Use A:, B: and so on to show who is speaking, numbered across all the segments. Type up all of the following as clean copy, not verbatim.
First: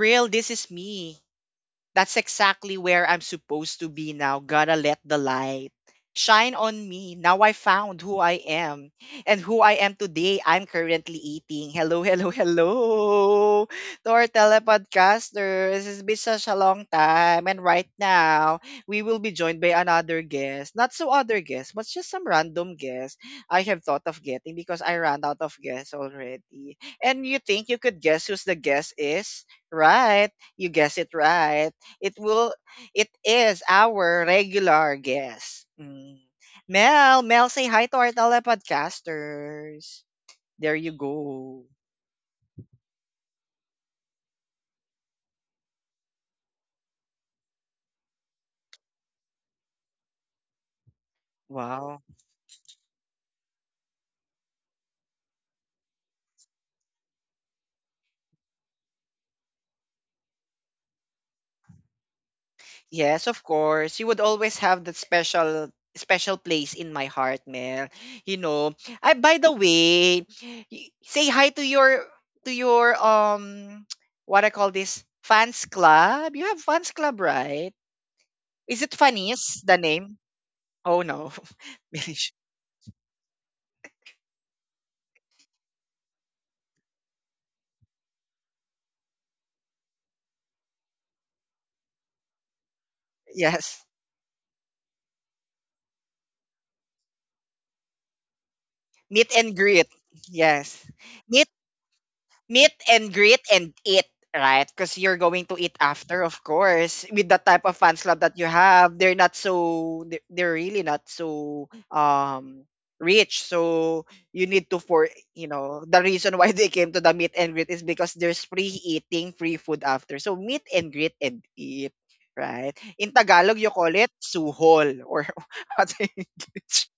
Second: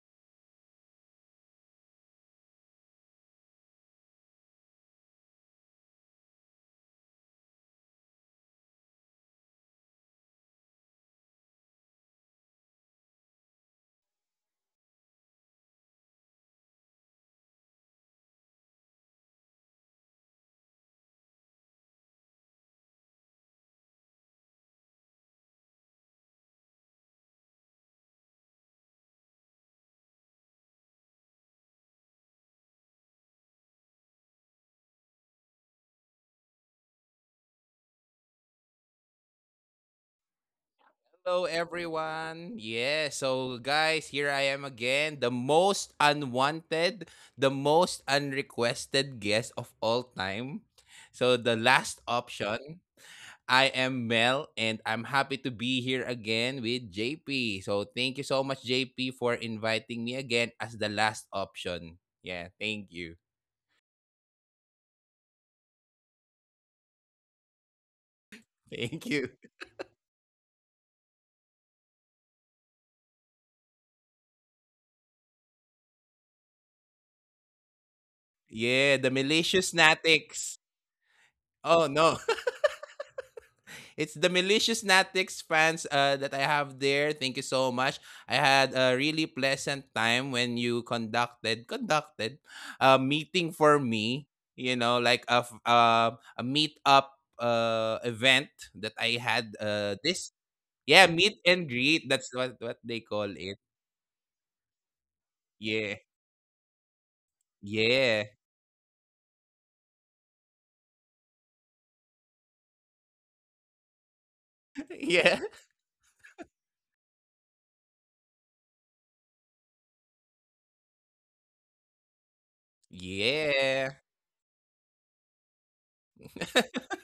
A: real. This is me. That's exactly where I'm supposed to be now. Gotta let the light shine on me. Now I found who I am. And who I am today, I'm currently eating. Hello, hello, hello to our telepodcasters. It's been such a long time. And right now, we will be joined by another guest. Not so other guest, but just some random guest I have thought of getting because I ran out of guests already. And you think you could guess who's the guest is? Right, you guess it right. It will it is our regular guest. Mm. Mel, Mel, say hi to our telepodcasters. There you
B: Hello,
A: go.
B: everyone. Yeah, so guys, here I am again, the most unwanted, the most unrequested guest of all time. So, the last
A: Wow.
B: option, I am Mel, and I'm happy to be here again with JP. So, thank you so much, JP, for inviting me again as the last option. Yeah, thank you.
A: Yes, of course. You would always have that special place in my heart, Mel.
B: Thank you.
A: I, by the way, say hi to your what I call this fans club. You have fans club, right? Is it
B: Yeah, the
A: Fanis
B: malicious
A: the name?
B: natics.
A: Oh no.
B: Oh, no. It's the malicious Natix fans that I have there. Thank you so much. I had a really pleasant time when you conducted a meeting for
A: Yes,
B: me. You know, like a meet up event that I
A: meet
B: had.
A: and greet. Yes.
B: Meet
A: Meet
B: and greet. That's what
A: meet
B: they
A: and
B: call
A: greet
B: it.
A: and eat, right? Because you're going to eat
B: Yeah,
A: after, of course. With the type of fans
B: yeah,
A: club that you have, they're really not so rich. So you need to,
B: yeah,
A: the reason why they came to the meet and greet is because there's free eating, free food after. So meet and greet and eat. Right. In Tagalog, you call
B: yeah.
A: it suhol or other English.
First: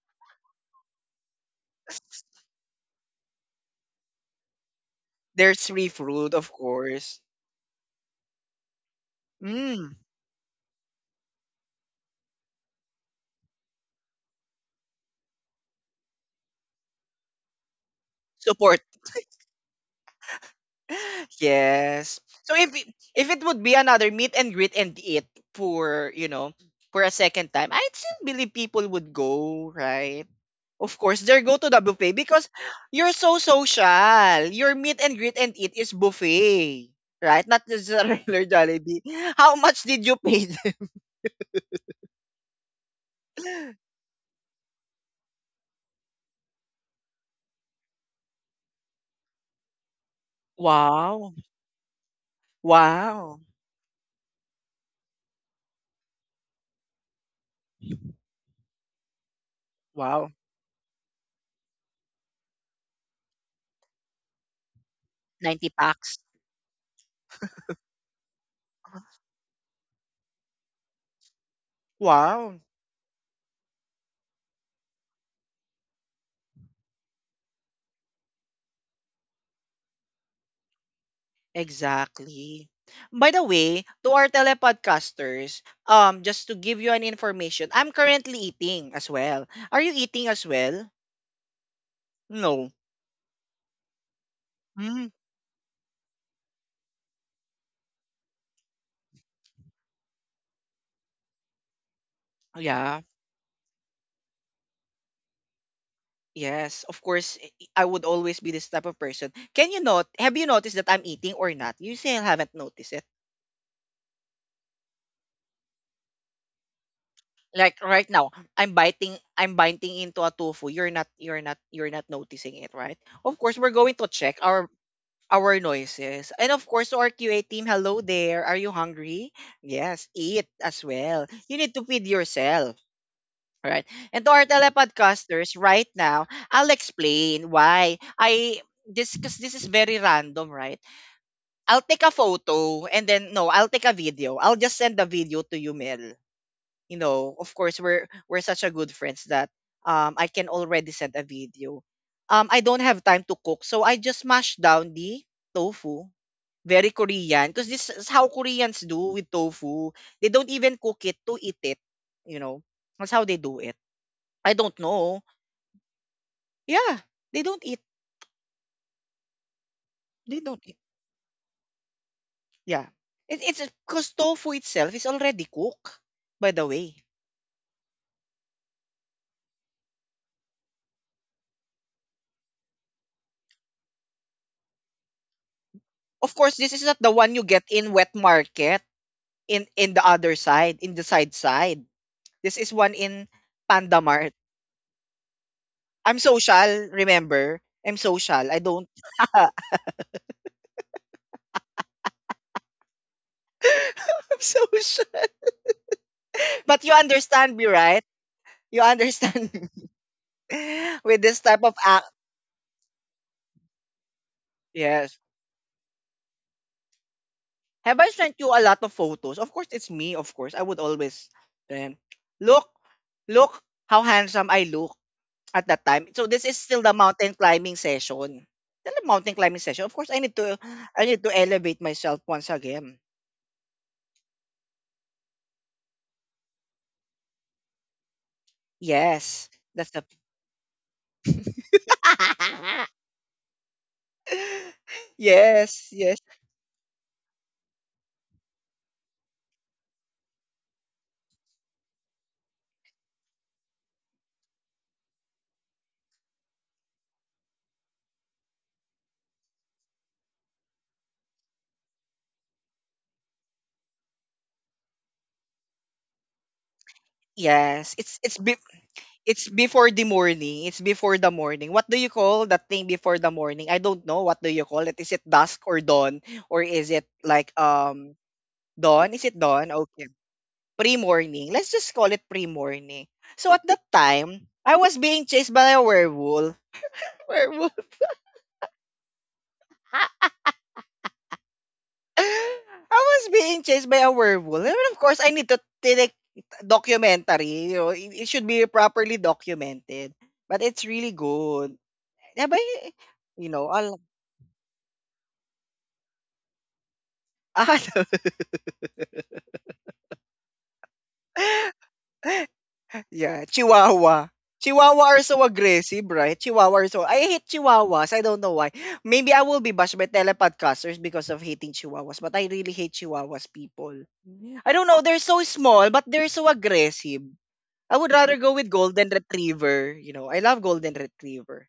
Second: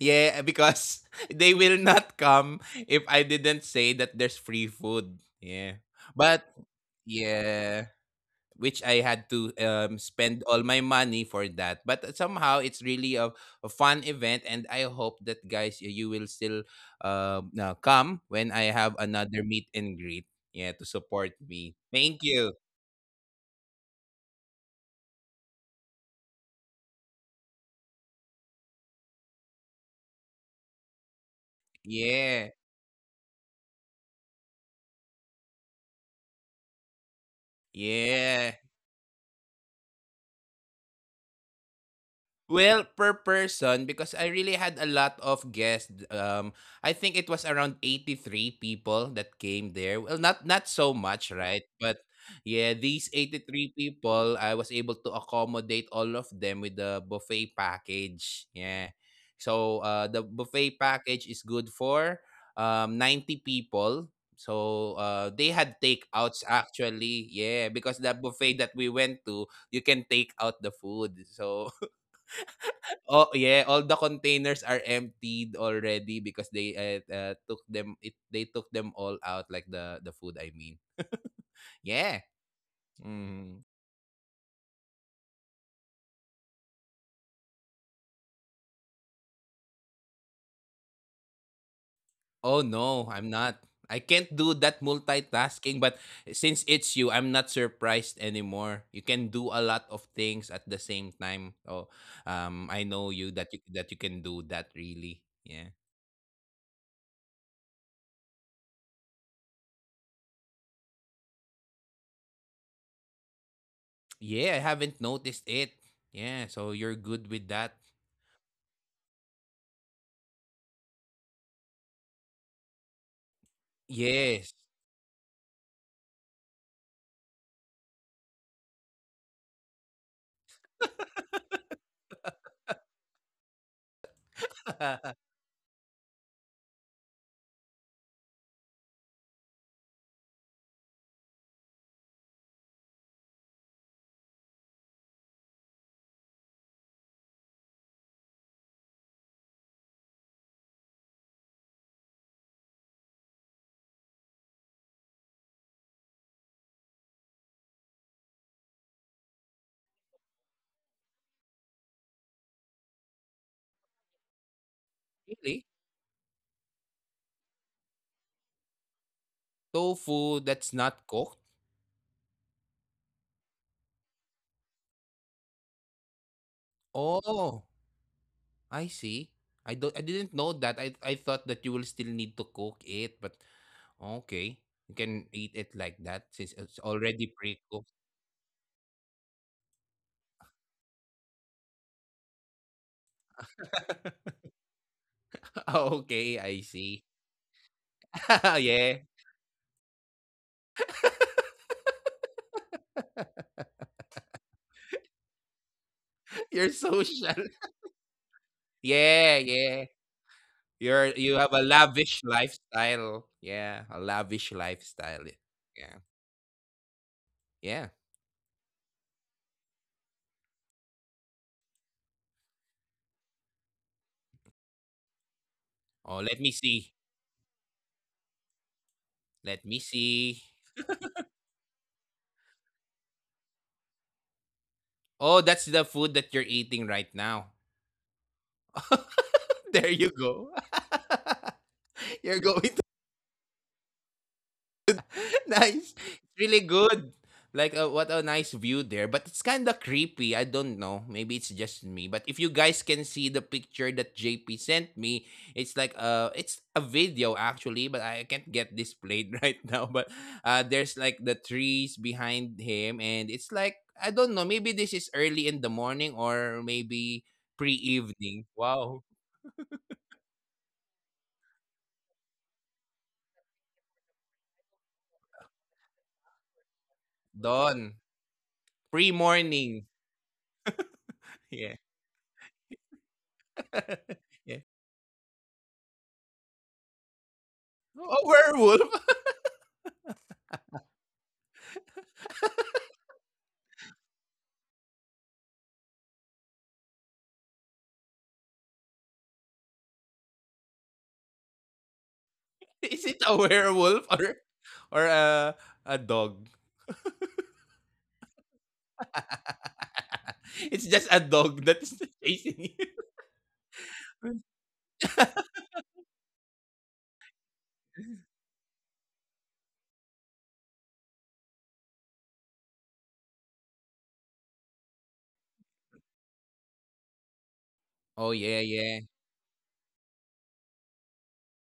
B: Yeah, because they will not come if I didn't say that there's free food.
A: There's
B: Yeah.
A: free fruit,
B: But
A: of course.
B: yeah, which I had to
A: Mm,
B: spend all my money for that. But somehow it's really a fun event, and I hope that, guys, you will still come when I
A: support.
B: have another meet and greet. Yeah, to support me.
A: Yes.
B: Thank
A: So
B: you.
A: if it would be another meet and greet and eat for, you know, for a second time, I still believe people would go, right? Of course, they go to the buffet because
B: Yeah.
A: you're so social. Your meet and greet and eat is buffet, right? Not just a regular
B: Yeah.
A: Jollibee. How much did you pay?
B: Well, per person, because I really had a lot of guests. I think it was around 83 people that came there. Well, not so
A: Wow.
B: much, right? But yeah, these
A: Wow.
B: 83 people, I was able to accommodate all of them with the buffet package. Yeah. So the
A: Wow.
B: buffet package is good for 90 people. So they
A: 90
B: had
A: packs.
B: takeouts actually. Yeah, because the buffet that we went to, you can take out the food. So
A: Wow.
B: oh, yeah, all the containers are emptied already because they took them it they took them all out, like the food, I mean. Yeah.
A: Exactly. By the
B: Mm.
A: way, to our telepodcasters, just to give you an information, I'm currently eating as well. Are you eating as well? No.
B: Oh no, I'm not. I can't do that
A: Mm,
B: multitasking, but since it's you, I'm not surprised anymore. You can do a lot of things at the same time. Oh, I
A: yeah.
B: know you that you can do that really. Yeah.
A: Yes. Of course, I would always be this type of person. Can you not? Have you noticed that I'm eating or not? You still haven't noticed it.
B: Yeah, I haven't noticed it. Yeah, so you're good with
A: Like
B: that.
A: right now, I'm biting. I'm biting into a tofu. You're not. You're not. You're not noticing it, right? Of course, we're going to check our
B: Yes.
A: our noises. And of course, to our QA team, hello there. Are you hungry? Yes, eat as well. You need to feed yourself. Right. And to our telepodcasters right now, I'll explain why I this, because this is very random, right? I'll take a photo and then no, I'll take a video. I'll just send the video to you, Mel. You know, of course we're such a good friends that I can already send a video. I don't have time to cook, so I just mash down the tofu. Very Korean, because this is how Koreans do with tofu. They don't even cook it to eat it, you know, that's how they do it. I don't know.
B: really?
A: Yeah, they don't eat, they don't
B: Tofu
A: eat.
B: that's not cooked?
A: Yeah, it's because tofu itself is already cooked, by the way.
B: Oh, I see. I didn't know that. I thought that you will still need to cook it, but okay. You can eat it like
A: Of course
B: that
A: this is
B: since
A: not the
B: it's
A: one you
B: already
A: get in wet
B: pre-cooked.
A: market, in the other side, in the side. This is one in Panda Mart. I'm
B: okay,
A: social,
B: I see.
A: remember? I'm social. I don't
B: yeah.
A: I'm social. But you
B: You're
A: understand
B: social.
A: me, right? You understand
B: Yeah, yeah.
A: me with this
B: You're,
A: type
B: you
A: of
B: have a
A: act.
B: lavish lifestyle. Yeah, a lavish
A: Yes.
B: lifestyle. Yeah.
A: Have I
B: Yeah.
A: sent you a lot of photos? Of course, it's me. Of course, I would always. Then look, look how handsome I look at that time. So this is
B: Oh,
A: still
B: let
A: the
B: me
A: mountain
B: see.
A: climbing session. Still the mountain climbing session. Of course,
B: Let me see.
A: I need to elevate myself once again.
B: Oh, that's the food that you're eating right now.
A: Yes, that's the
B: There you go. You're going to
A: yes, yes,
B: nice. It's really good. Like what a nice view there, but it's kind of creepy. I don't know. Maybe it's just me. But if you guys can see the picture that JP sent me, it's like it's a video actually, but I can't get this played right now. But there's like the trees behind him, and it's like, I don't know, maybe this is early in the morning or maybe
A: yes.
B: pre-evening. Wow.
A: It's before the morning. It's before the morning. What do you call that thing before the morning? I don't know. What do you call it? Is it dusk or dawn or is it like
B: Dawn.
A: dawn? Is it dawn?
B: Pre-morning.
A: Okay, pre-morning. Let's
B: Yeah.
A: just call it pre-morning. So at that time,
B: yeah.
A: I was being chased by a werewolf. Werewolf.
B: A werewolf?
A: I was being chased by a werewolf. And of course, I need to take documentary. You know, it should be properly documented. But it's really good. Yeah, but,
B: Is it a
A: you know, all,
B: werewolf or a dog?
A: ah,
B: it's just a dog that's chasing you.
A: yeah, Chihuahua. Chihuahua are so aggressive, right? Chihuahua are so I hate Chihuahuas. I don't know why. Maybe I will be bashed by telepodcasters because of hating Chihuahuas. But I really hate Chihuahuas, people. I don't know. They're so small, but they're so aggressive. I would
B: Oh
A: rather go
B: yeah,
A: with
B: yeah,
A: golden retriever. You know, I love golden retriever.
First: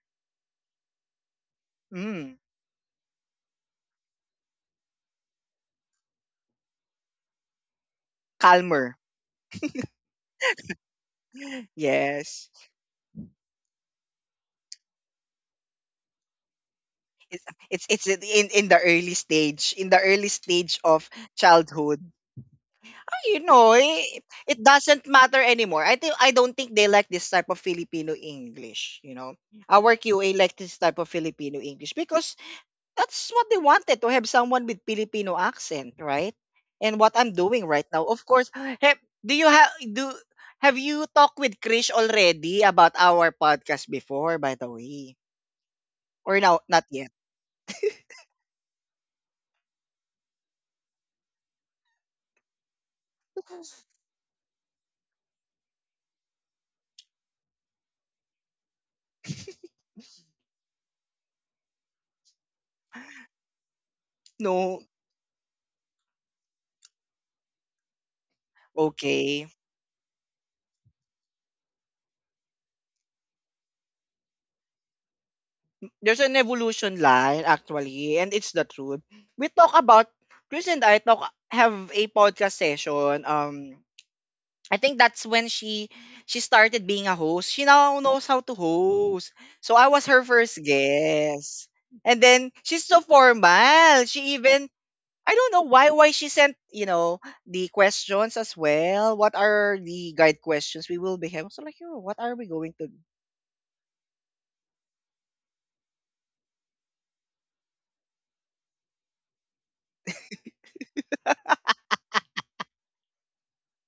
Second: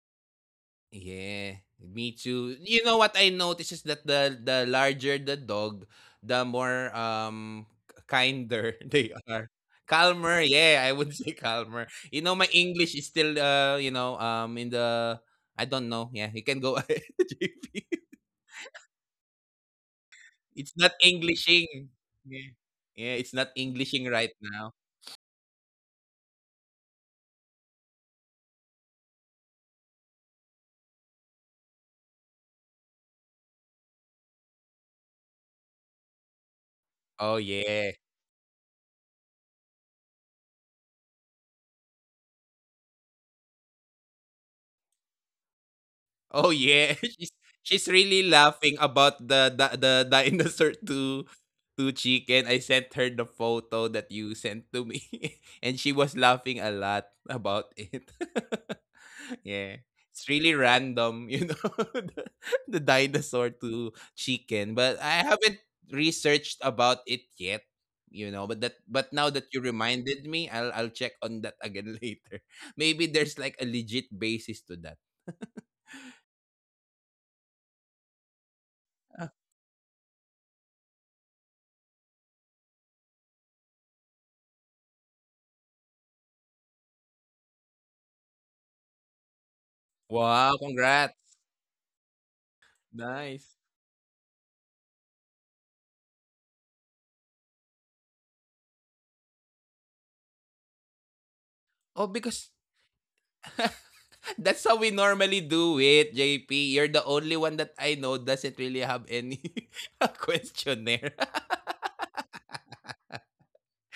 B: yeah. Me
A: Mm,
B: too. You know what I noticed is that the larger the dog, the more kinder
A: calmer.
B: they are. Calmer, yeah, I would say calmer. You know, my
A: Yes.
B: English is still you know, in the, I don't know. Yeah, you can go ahead,
A: It's
B: JP.
A: it's it's in the early stage, in the early
B: It's
A: stage
B: not
A: of
B: Englishing.
A: childhood.
B: Yeah. Yeah, it's
A: You
B: not
A: know,
B: Englishing right
A: it
B: now.
A: doesn't matter anymore. I don't think they like this type of Filipino English, you know. Our QA like this type of Filipino English because that's what they wanted, to have someone with Filipino accent, right? And what
B: Oh,
A: I'm doing right
B: yeah.
A: now, of course, have, do you have do have you talked with Krish already about our podcast before, by the way? Or
B: Oh
A: now not
B: yeah,
A: yet?
B: she's really laughing about the dinosaur to chicken. I sent her the photo that you sent to me, and she was laughing a lot about it. yeah, it's really random, you know, the, the dinosaur to chicken.
A: No.
B: But I haven't researched about it yet, you know. But that but now
A: Okay.
B: that you reminded me, I'll check on that again later. Maybe there's like a legit basis to that.
A: There's an evolution line actually, and it's the truth. We talk about Chris and I talk have a podcast session. I think that's when she started being a host. She now knows how to host. So I was her
B: Wow,
A: first
B: congrats.
A: guest. And then she's so
B: Nice.
A: formal. She even I don't know why she sent, you know, the questions as well. What are the guide questions we will be having? So like,
B: Oh,
A: "Oh, what are
B: because
A: we going to do?
B: that's how we normally do it, JP. You're the only one that I know doesn't really have any questionnaire.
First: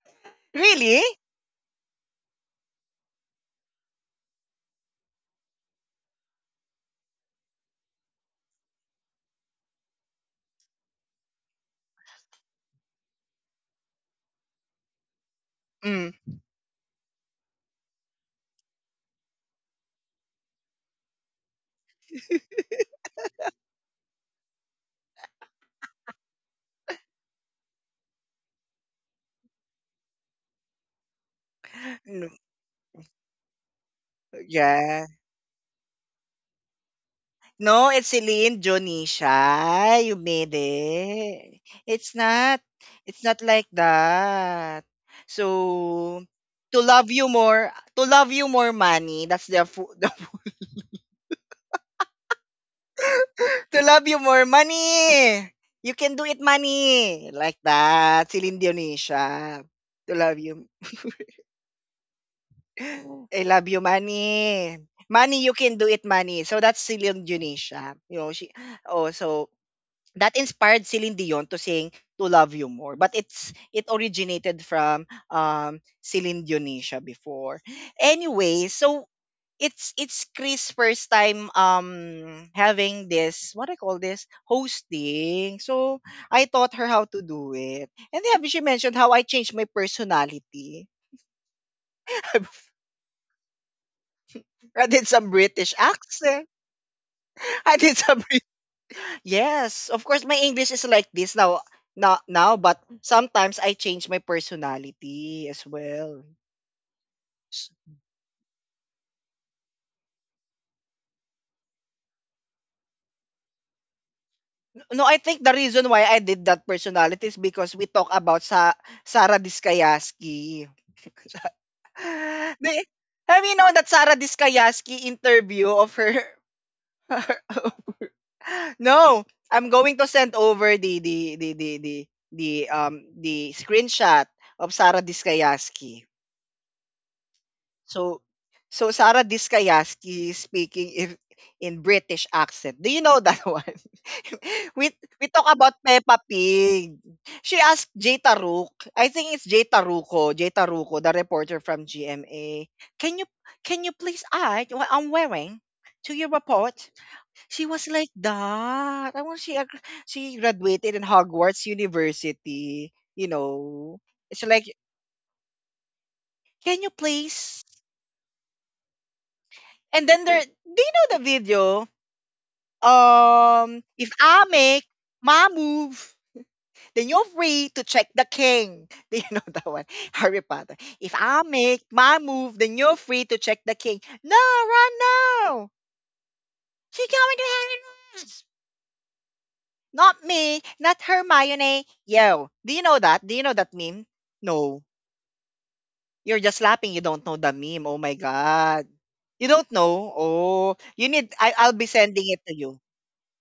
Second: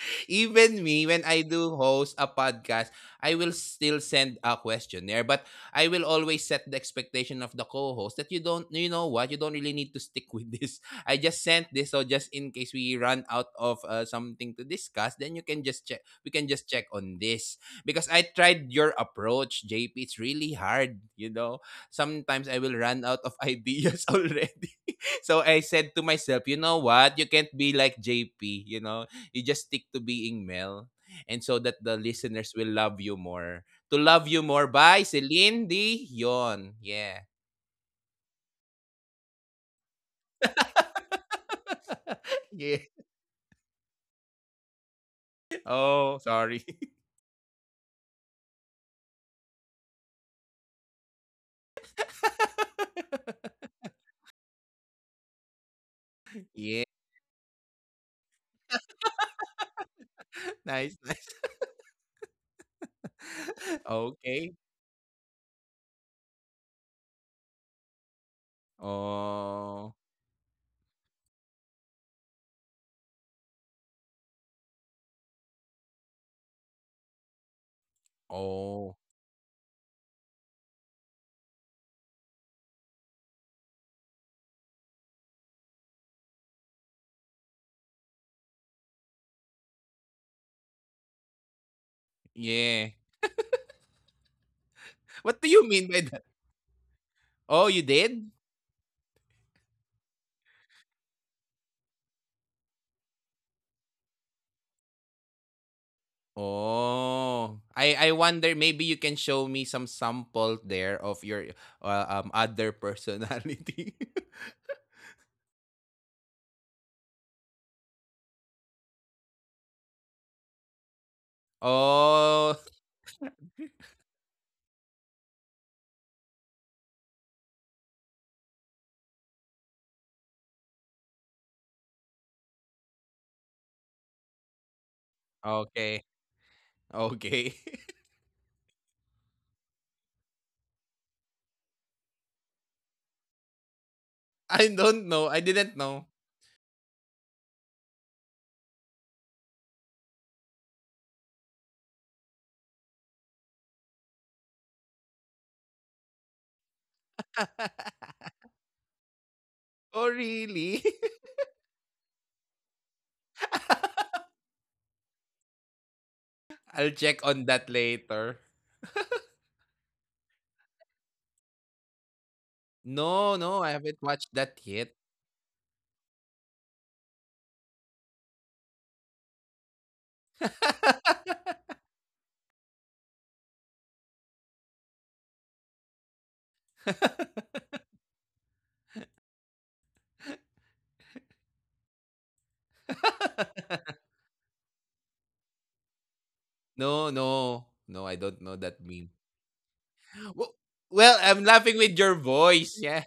B: Even
A: Really?
B: me, when I do host a podcast, I will still send a questionnaire, but I will always set the expectation of the co-host that you don't, you know what, you don't really need to stick with this. I just sent this, so just in case we run out of something to discuss, then you can just
A: Mm.
B: check. We can just check on this because I tried your approach, JP. It's really hard, you know. Sometimes I will run out of ideas already. so I said to myself, you know what? You can't be like JP, you know, you just stick to being Mel and so that the
A: No.
B: listeners will love you more. To Love You More
A: Yeah.
B: by Celine Dion. Yeah.
A: No, it's Celine Dionisha. You made it. It's not.
B: yeah.
A: It's not like that. So,
B: Oh,
A: to
B: sorry.
A: love you more, to love you more, money. That's the, fu- the word. To love you more, money. You can do it,
B: yeah.
A: money. Like that, Celine Dionisha. To love you,
B: Nice, nice.
A: I love you, money.
B: Okay.
A: Money, you can do it, money. So that's Celine Dionisha. You know she. Oh, so
B: Oh.
A: that inspired Celine Dion to sing "To Love You More," but it originated from Celine Dionisha before. Anyway, so
B: Oh.
A: it's Chris' first time having this what I call this hosting. So I taught her how to do it, and then she mentioned how I changed my personality.
B: Yeah.
A: I did some British
B: What do you mean by
A: accent.
B: that?
A: I did
B: Oh, you
A: some
B: did?
A: Yes, of course my English is like this now, but sometimes I change my personality as well. S-
B: Oh. I wonder, maybe you can show me some sample there of your other personality.
A: No, I think the reason why I did that personality is because we talk about sa Sarah Diskayaski. Di-
B: oh,
A: Have you known that Sarah Diskayaski interview of her? No, I'm going to send over the screenshot of Sarah Diskayaski.
B: okay, okay.
A: So Sarah Diskayaski speaking if in British accent. Do you know that one? we
B: I
A: we
B: don't
A: talk
B: know.
A: about
B: I didn't
A: Peppa
B: know.
A: Pig. She asked Jay Taruk. I think it's Jay Taruco, Jay Taruco, the reporter from GMA. Can you can you please add what I'm wearing to your report? She was like that. I was she she
B: Oh,
A: graduated in
B: really?
A: Hogwarts University. You know, it's like, can you
B: I'll check
A: please.
B: on that later.
A: And then there, do you know the video?
B: No, no, I
A: If
B: haven't
A: I
B: watched
A: make
B: that yet.
A: my move, then you're free to check the king. Do you know that one? Harry Potter. If I make my move, then you're free to check the king. No, run now. She's coming to Harry us. Not me, not Hermione. Yo, do you know that? Do you know that meme? No. You're just laughing. You don't know
B: No,
A: the meme. Oh
B: no.
A: my
B: No, I don't
A: God.
B: know that meme.
A: You don't know? Oh,
B: Wo-
A: you need,
B: Well,
A: I'll
B: I'm
A: be
B: laughing
A: sending
B: with
A: it
B: your
A: to you.
B: voice. Yeah.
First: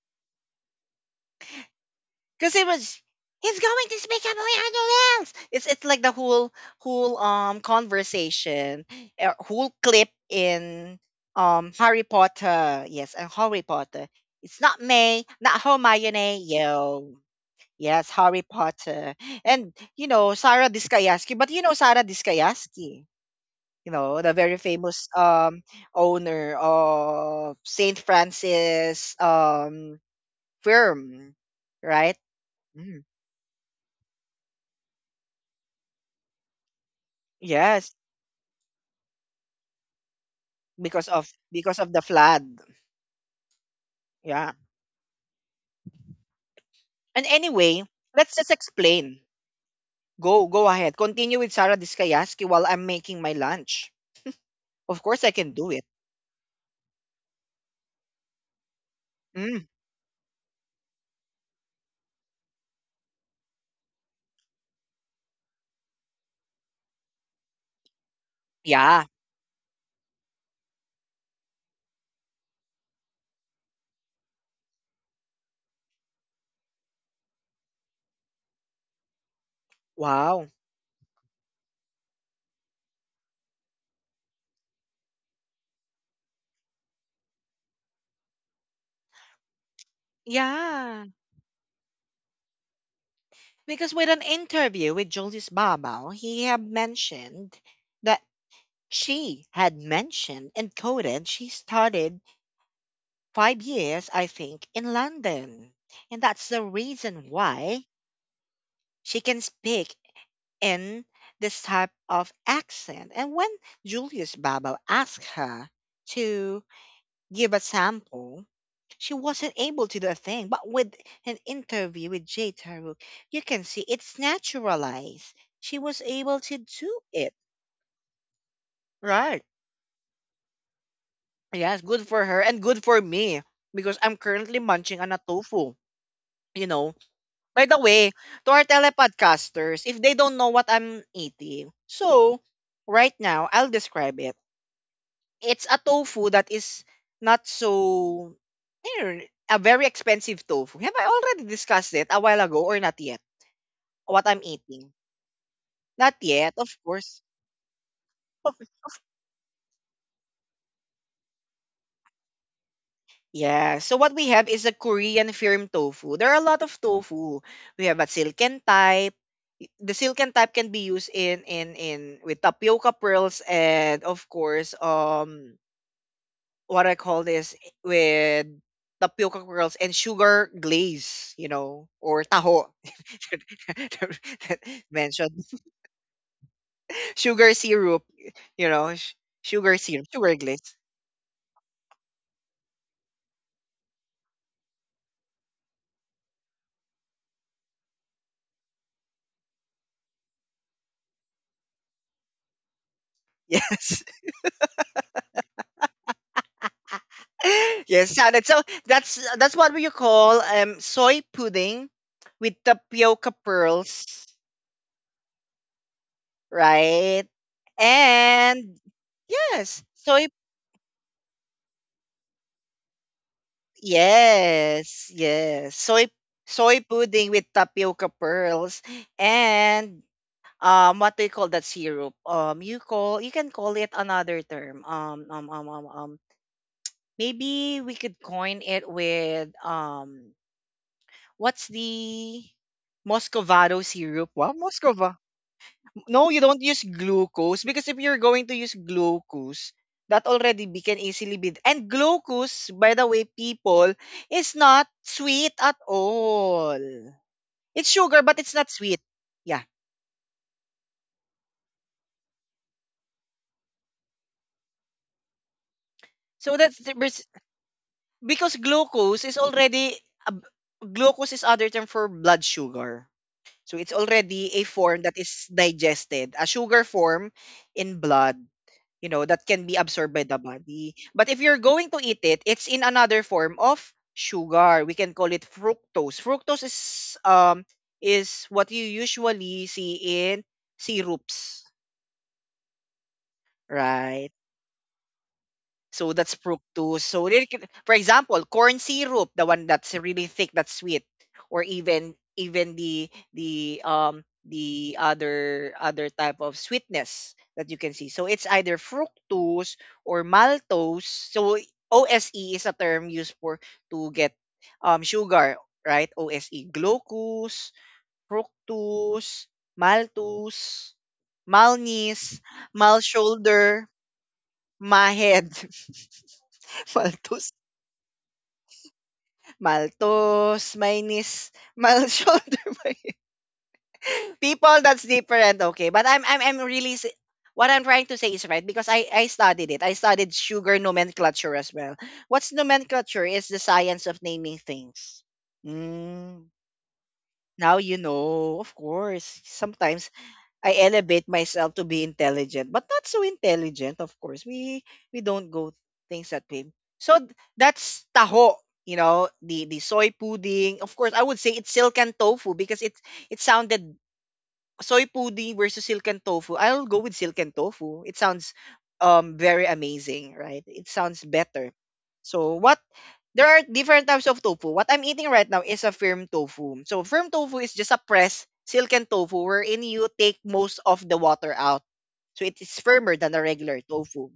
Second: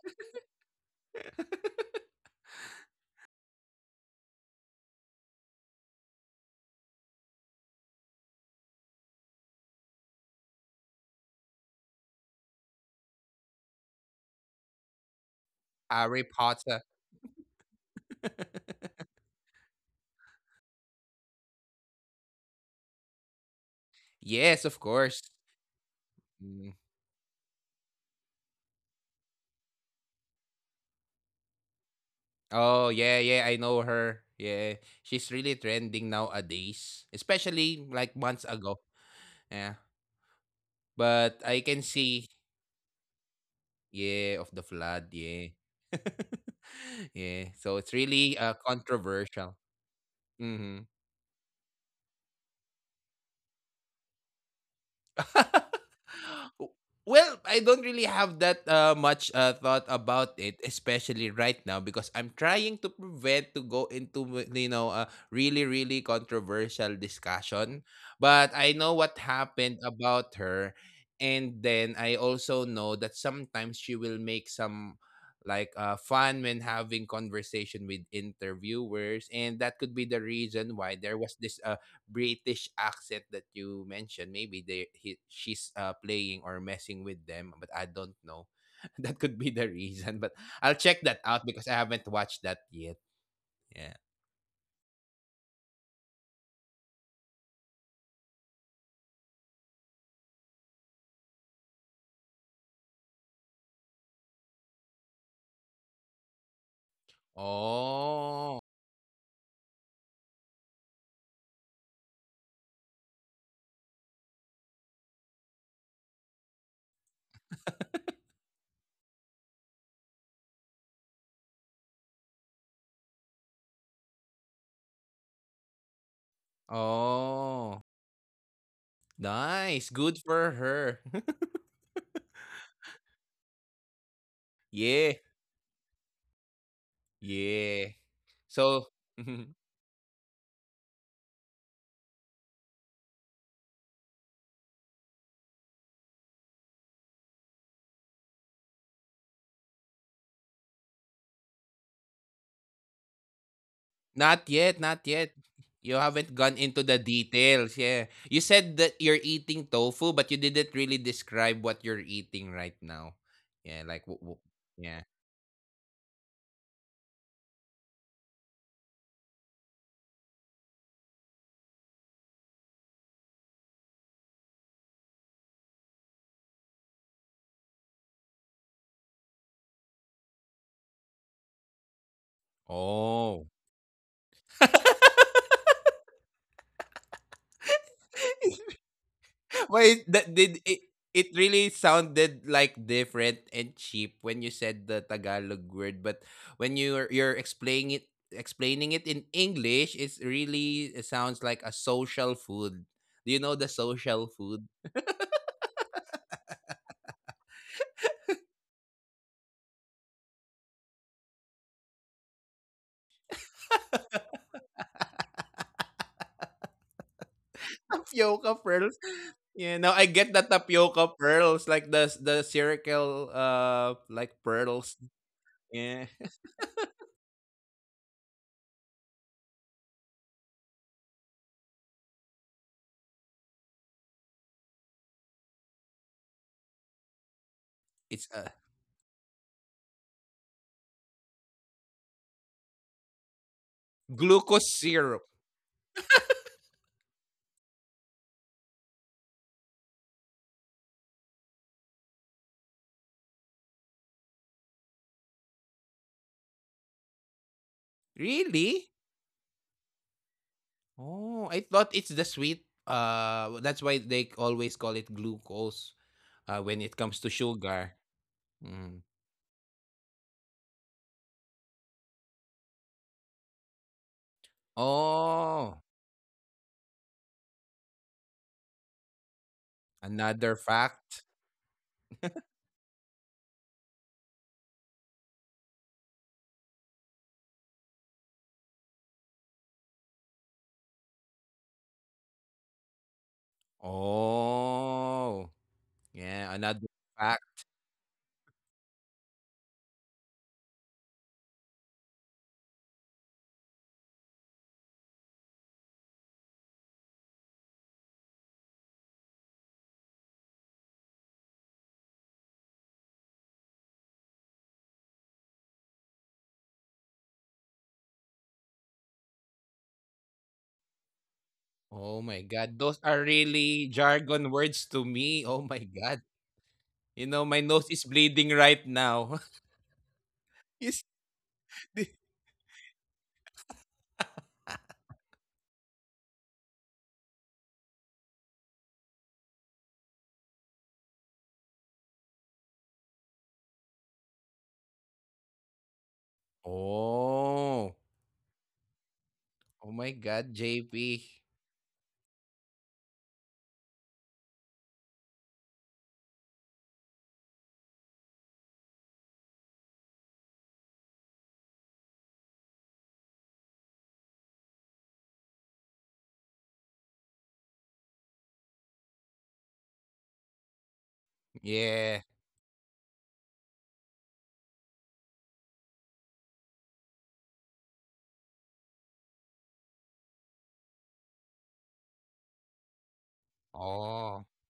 A: Because it was, he's going to speak about Leandro Lance. It's like the whole conversation, whole clip in Harry Potter. Yes, and Harry Potter. It's not May, not
B: Harry
A: Hermione,
B: Potter.
A: yo. Yes, Harry Potter. And you know, Sarah Diskayaski, but you know Sarah Diskayaski, you know, the
B: Yes,
A: very
B: of
A: famous
B: course.
A: owner
B: Mm.
A: of Saint Francis firm, right?
B: Oh,
A: Mhm.
B: yeah, yeah, I know her. Yeah. She's really trending nowadays, especially
A: Yes.
B: like months ago. Yeah. But I can
A: Because of the
B: see,
A: flood.
B: yeah, of the
A: Yeah.
B: flood, yeah.
A: And
B: yeah. So it's
A: anyway,
B: really
A: let's just explain.
B: controversial.
A: Go
B: Hmm.
A: ahead. Continue with Sarah Diskayaski while I'm making my lunch. Of course I can do it.
B: Well, I don't really have that much
A: Mm,
B: thought about it, especially right now, because I'm trying to prevent to go into you know, a really controversial discussion. But I know what
A: yeah.
B: happened about her, and then I also know that sometimes she will make some like fun when having conversation with interviewers, and that could be the
A: Wow.
B: reason why there was this British accent that you mentioned. Maybe they, she's playing or messing with them, but I don't know. That could be the reason, but I'll check that
A: Yeah.
B: out because I haven't watched that yet. Yeah.
A: Because with an interview with Julius Babao, he had mentioned that she had mentioned and coded she started 5 years, I think, in London. And that's the reason why
B: Oh.
A: she can speak in this type of accent. And when Julius Babao asked her to give a sample, she wasn't able to do a thing. But with an interview with Jay Taruk, you can see it's naturalized. She was able to do it.
B: Oh.
A: Right.
B: Nice. Good for her.
A: Yes, good for her and good for me because I'm currently
B: yeah.
A: munching on a tofu. You know, by
B: Yeah.
A: the way, to our
B: So
A: telepodcasters, if they don't know what I'm eating, so right now I'll describe it. It's a tofu that is not so a very expensive tofu. Have I already discussed it a while ago or not yet? What
B: not
A: I'm
B: yet,
A: eating?
B: not yet. You
A: Not
B: haven't gone
A: yet,
B: into
A: of
B: the
A: course.
B: details. Yeah. You said that you're eating tofu, but you didn't really describe what you're eating right now. Yeah,
A: Yeah.
B: like
A: So what we have is a
B: yeah.
A: Korean firm tofu. There are a lot of tofu. We have a silken type. The silken type can be used in with tapioca pearls and of course what I call this with tapioca curls and sugar glaze, you know, or taho
B: Oh.
A: mentioned sugar syrup, you know, sugar
B: Why
A: syrup,
B: that
A: sugar
B: did it,
A: glaze.
B: it really sounded like different and cheap when you said the Tagalog word, but when you're explaining it in English, it's really, it sounds like a social food. Do you know the
A: Yes,
B: social food?
A: yes, salad. So that's what we call soy pudding with tapioca pearls, right?
B: Tapioca pearls.
A: And
B: Yeah, no, I
A: yes,
B: get the
A: soy,
B: tapioca pearls, like the circle, like pearls.
A: yes, yes.
B: Yeah,
A: Soy, soy pudding with tapioca pearls and what do you call that syrup? You call, you can call it another term. Maybe we
B: it's
A: could
B: a
A: coin it with what's the Moscovado syrup?
B: glucose
A: Wow,
B: syrup.
A: Moscova. No, you don't use glucose because if you're going to use glucose, that already be, can easily be. And glucose, by the way, people, is not sweet at all. It's sugar, but it's
B: Really?
A: not sweet. Yeah.
B: Oh, I thought it's the sweet. That's why they always call it glucose. When
A: So
B: it
A: that's
B: comes
A: the
B: to sugar.
A: because
B: Mm.
A: glucose is already a b- glucose is other term for blood sugar. So it's already a form that is
B: Oh,
A: digested, a sugar form in blood. You know, that can be absorbed by
B: another
A: the
B: fact.
A: body. But if you're going to eat it, it's in another form of sugar. We can call it fructose. Fructose um is what you usually see in syrups, right?
B: Oh,
A: So
B: yeah,
A: that's
B: another
A: fructose. So
B: fact.
A: they can, for example, corn syrup, the one that's really thick, that's sweet, or even the other type of sweetness that you can see. So it's either fructose or maltose. So OSE is a term used for to get sugar, right? OSE, glucose, fructose, maltose,
B: Oh my God,
A: malnese,
B: those are
A: mal
B: really
A: shoulder,
B: jargon words to me. Oh my
A: Mahed,
B: God. You know, my nose
A: Maltus,
B: is bleeding right now. Is
A: Maltus, Mainis,
B: thi
A: Mal shoulder, my people that's different, okay. But I'm really what I'm trying to say is right because I studied it. I studied sugar nomenclature as well. What's nomenclature is the science of naming things. Mm,
B: Oh.
A: now you know, of course.
B: Oh my
A: Sometimes
B: God,
A: I
B: JP.
A: elevate myself to be intelligent, but not so intelligent, of course. We don't go things that way. So that's taho, you know, the soy pudding. Of course, I would say it's silken tofu because it sounded soy pudding versus silken tofu. I'll go with silken tofu. It sounds very amazing, right? It sounds better.
B: Yeah.
A: So what there are different types of tofu. What I'm eating right now is a firm tofu. So firm tofu is just a pressed silken tofu wherein you take most of the water out. So it is firmer than a regular
B: Oh,
A: tofu,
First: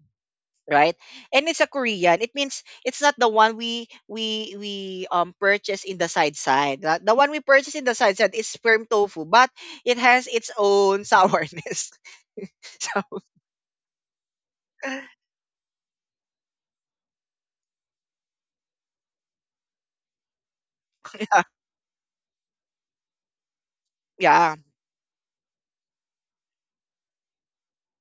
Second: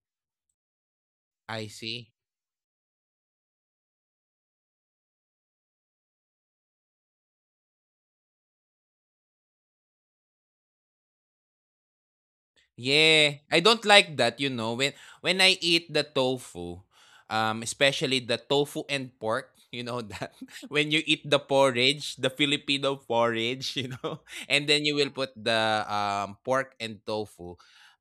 A: right? And it's a
B: I see.
A: Korean. It means it's not the one we purchase in the side side. The one we purchase in the side side is firm tofu, but it has its own sourness. So
B: Yeah, I don't like that, you know, when I eat the tofu, especially the tofu and pork. You know that when you eat
A: yeah,
B: the porridge, the Filipino porridge, you know,
A: yeah,
B: and then you will put the pork and tofu.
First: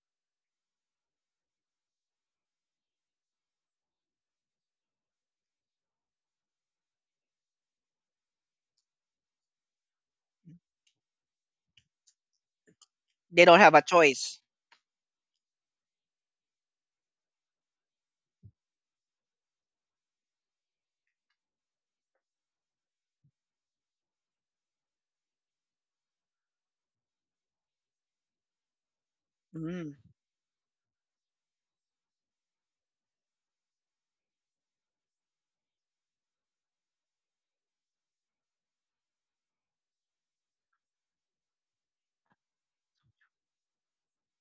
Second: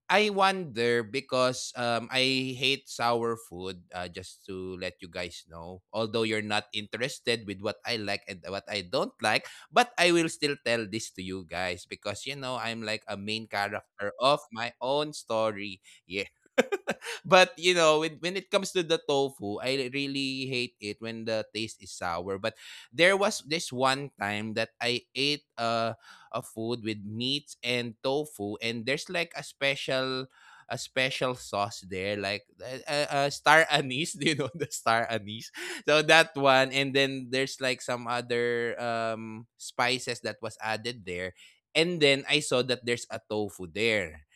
B: I wonder, because I hate sour food, just to let you guys know, although you're not interested with what I like and what I don't like. But I will still tell this to you guys because, you know, I'm like a
A: they
B: main
A: don't have a
B: character
A: choice.
B: of my own story. Yes, but you know, when it comes to the tofu, I really hate it when the taste is sour. But there was this one time that I ate a food with meats and tofu, and there's like a
A: Mm.
B: special sauce there like star anise. do you know the star anise? So that one, and then there's like some other spices that was added there. And then I saw that there's a tofu there.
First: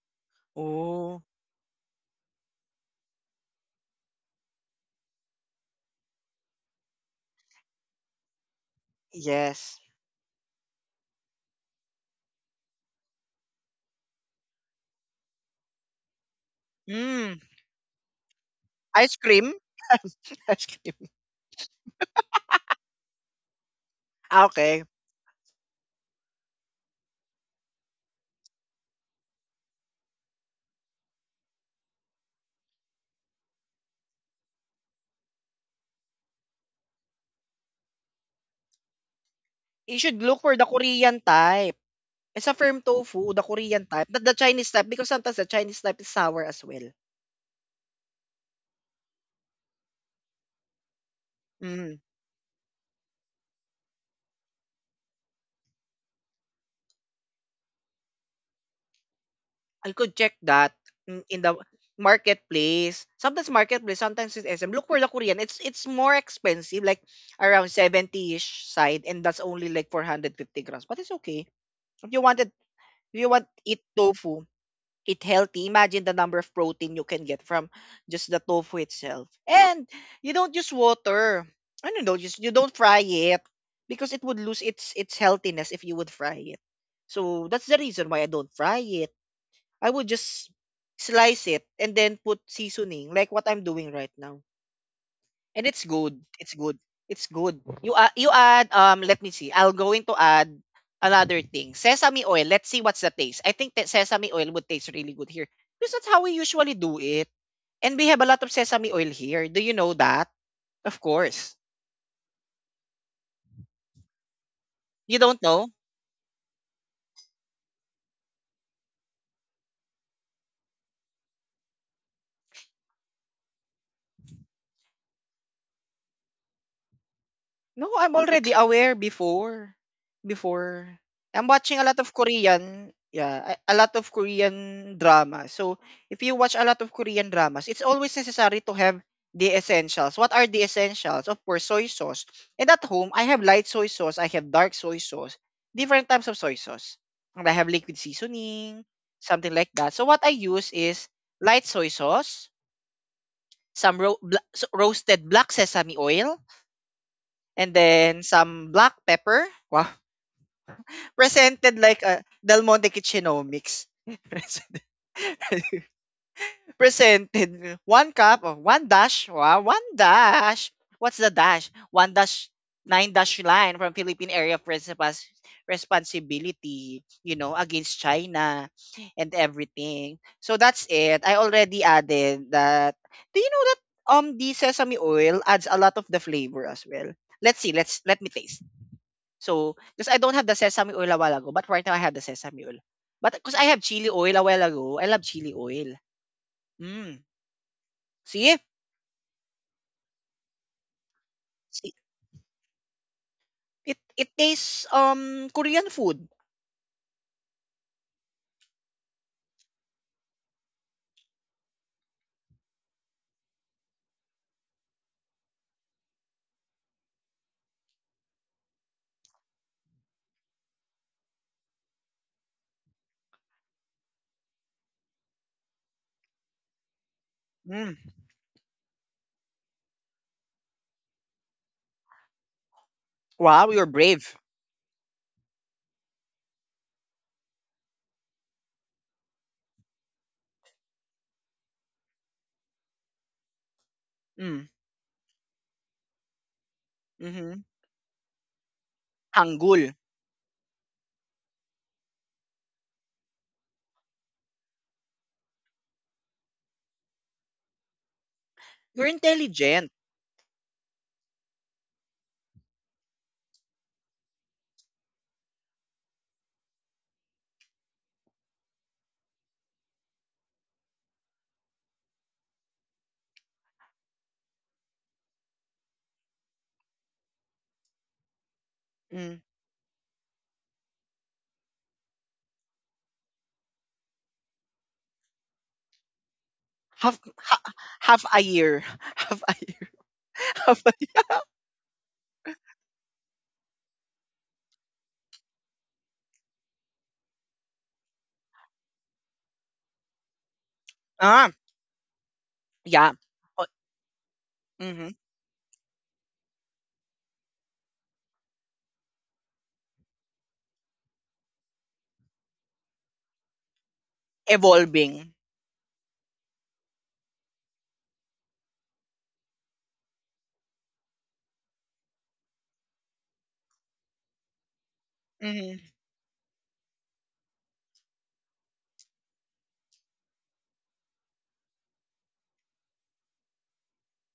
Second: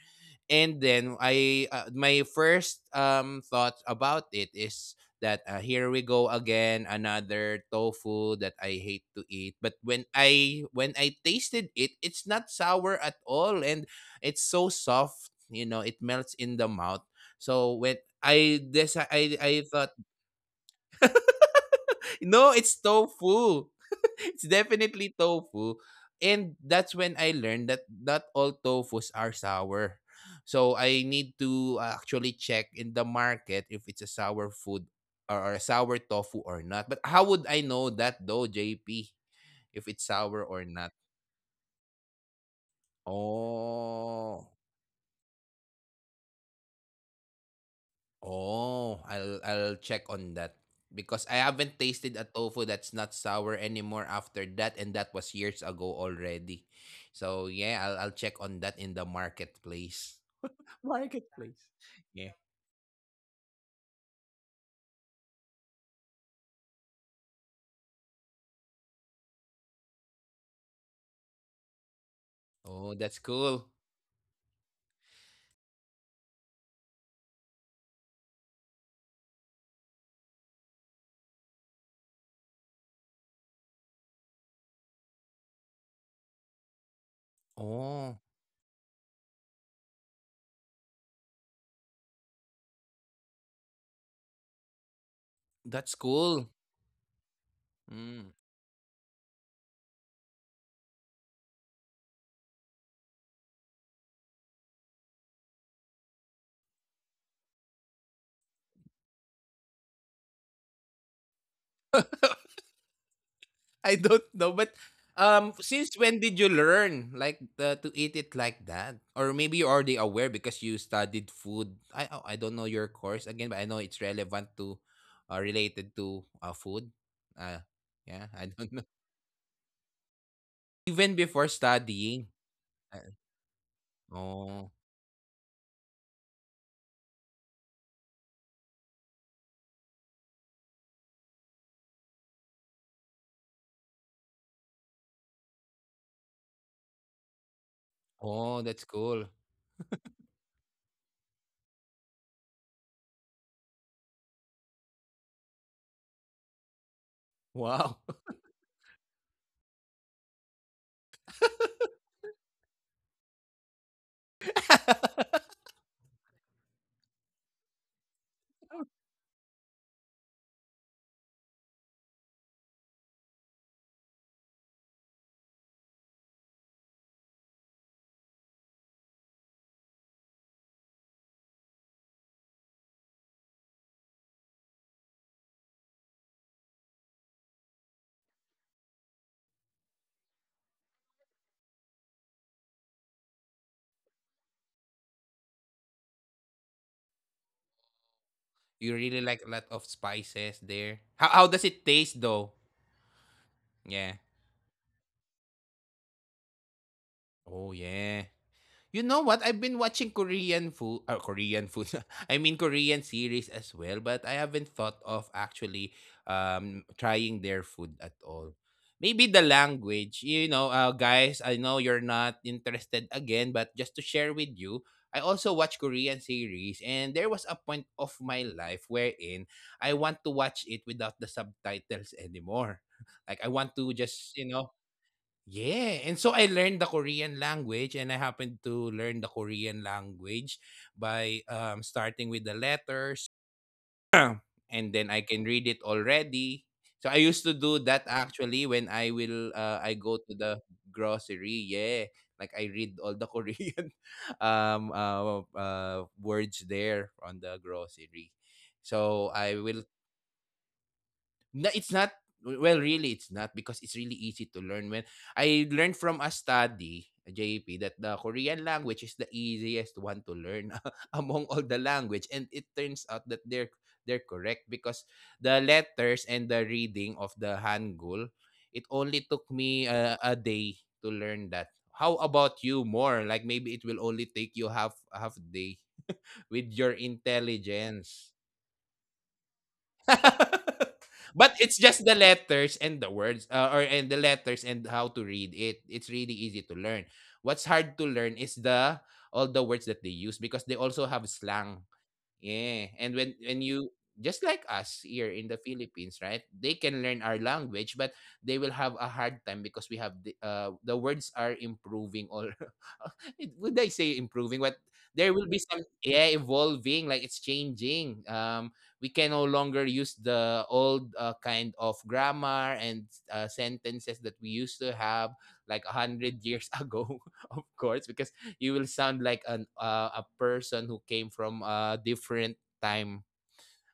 B: And then
A: Oh
B: I my first thought about it is that, here we go again, another tofu that I hate to eat. But
A: yes.
B: when I, when I tasted it, it's not sour at all, and it's so soft, you know, it melts in the mouth.
A: Mm.
B: So when I this
A: Ice cream.
B: I thought
A: Ice cream.
B: no, it's tofu. it's
A: Ah, okay.
B: definitely tofu. And that's when I learned that not all tofus are sour. So I need to actually check in the market if it's a sour food or a sour tofu or not. But how would I know that though, JP? If
A: You
B: it's
A: should
B: sour
A: look for
B: or
A: the
B: not?
A: Korean type. It's a firm tofu, the Korean type, not the
B: Oh.
A: Chinese type, because sometimes the Chinese type is sour as well.
B: Oh, I'll check on that because I haven't
A: Mm.
B: tasted a tofu that's not sour anymore after that, and that was years ago already. So yeah, I'll check on that in the
A: I could
B: marketplace.
A: check that
B: What?
A: in the
B: Yeah.
A: marketplace. Sometimes marketplace, sometimes it's SM. Look for the Korean. It's more expensive, like around 70-ish side, and that's only like 450 grams. But it's okay. If you wanted,
B: Oh, that's
A: if you want
B: cool.
A: eat tofu, it healthy. Imagine the number of protein you can get from just the tofu itself. And you don't use water. I don't know, just you don't fry it because it would lose its healthiness if you would fry it. So that's the reason
B: Oh,
A: why I don't fry it. I would just slice it and then put seasoning like what I'm doing right now. And
B: that's
A: it's good.
B: cool.
A: It's good. It's good. You
B: Mm.
A: you add let me see. I'll going to add another thing. Sesame oil. Let's see what's the taste. I think that sesame oil would taste really good here. Because that's how we usually do it. And we have a lot of sesame oil here. Do you know that? Of course.
B: I don't know, but
A: You don't know?
B: since when did you learn like to eat it like that? Or maybe you're already aware because you studied food. I oh, I don't know your course again, but I know it's relevant to related to food. Uh,
A: No,
B: yeah,
A: I'm
B: I
A: already
B: don't know.
A: aware before. Before.
B: Even before
A: I'm watching a lot of
B: studying.
A: Korean,
B: Uh,
A: yeah, a lot of
B: oh,
A: Korean drama. So, if you watch a lot of Korean dramas, it's always necessary to have the essentials. What are the essentials? Of course, soy sauce. And at home, I have light soy sauce, I have dark soy sauce, different types of soy sauce. And I have liquid
B: oh, that's
A: seasoning,
B: cool.
A: something like that. So, what I use is light soy sauce, some roasted black sesame oil, and
B: Wow.
A: then some black pepper. Wow. Presented like a Del Monte Kitchenomics. presented presented one cup or one dash. Wow, one dash. What's the dash? One dash nine dash line from Philippine Area of Responsibility, you know, against China and everything. So that's it. I already added that. Do you know that the sesame oil adds a lot of the flavor as well? Let's see. Let's let me taste. So, cause I don't have the sesame oil a while ago, but right now I have the sesame oil. But cause I have chili oil a while ago, I love chili oil. Mm. See?
B: you really like a lot of spices there. How does it
A: See?
B: taste though?
A: It
B: Yeah.
A: it tastes Korean food.
B: Oh yeah. You know what? I've been watching Korean food. I mean Korean series as well, but I haven't thought of actually trying their food at all. Maybe the language. You know, guys, I know you're not interested again, but just to share with you, I also watch Korean series and there was a point of
A: Mm.
B: my life wherein I want to watch it without the subtitles anymore. Like I want
A: Wow,
B: to
A: you're
B: just, you
A: brave.
B: know, Yeah, and so I learned the Korean language, and I happened to learn the Korean language by starting with the letters,
A: Mm.
B: and then I can read it already. So I used to
A: Mm-hmm.
B: do that actually when I will I
A: Hangul.
B: go to the grocery. Yeah, like I read all the Korean words there on the grocery.
A: You're
B: So I will
A: intelligent.
B: No, it's not well really it's not because it's really easy to learn when I learned from a study JP that the Korean language is the easiest one to learn among all the language and it turns out that they're correct because the letters and the reading of the Hangul it only took
A: Mm.
B: me a day to learn that how about you more like maybe it will only take you half day with your
A: Half ha, half
B: intelligence
A: a year. Half a year. Half a year.
B: but it's just the letters and the words or and the letters and how to read it it's really easy to learn what's hard to learn is the all the words that they use because they also have
A: Ah,
B: slang Yeah,
A: yeah.
B: and when
A: Oh,
B: you just like us
A: mhm.
B: here in the Philippines, right? They can learn our language, but they will have a hard time because we have the words are improving or it- would I say improving? But there
A: Evolving.
B: will be some yeah evolving, like it's changing. We can no longer use the old kind of grammar and sentences that we used to have
A: Mhm.
B: like a hundred years ago, of course, because you will sound like an a person who came from a different time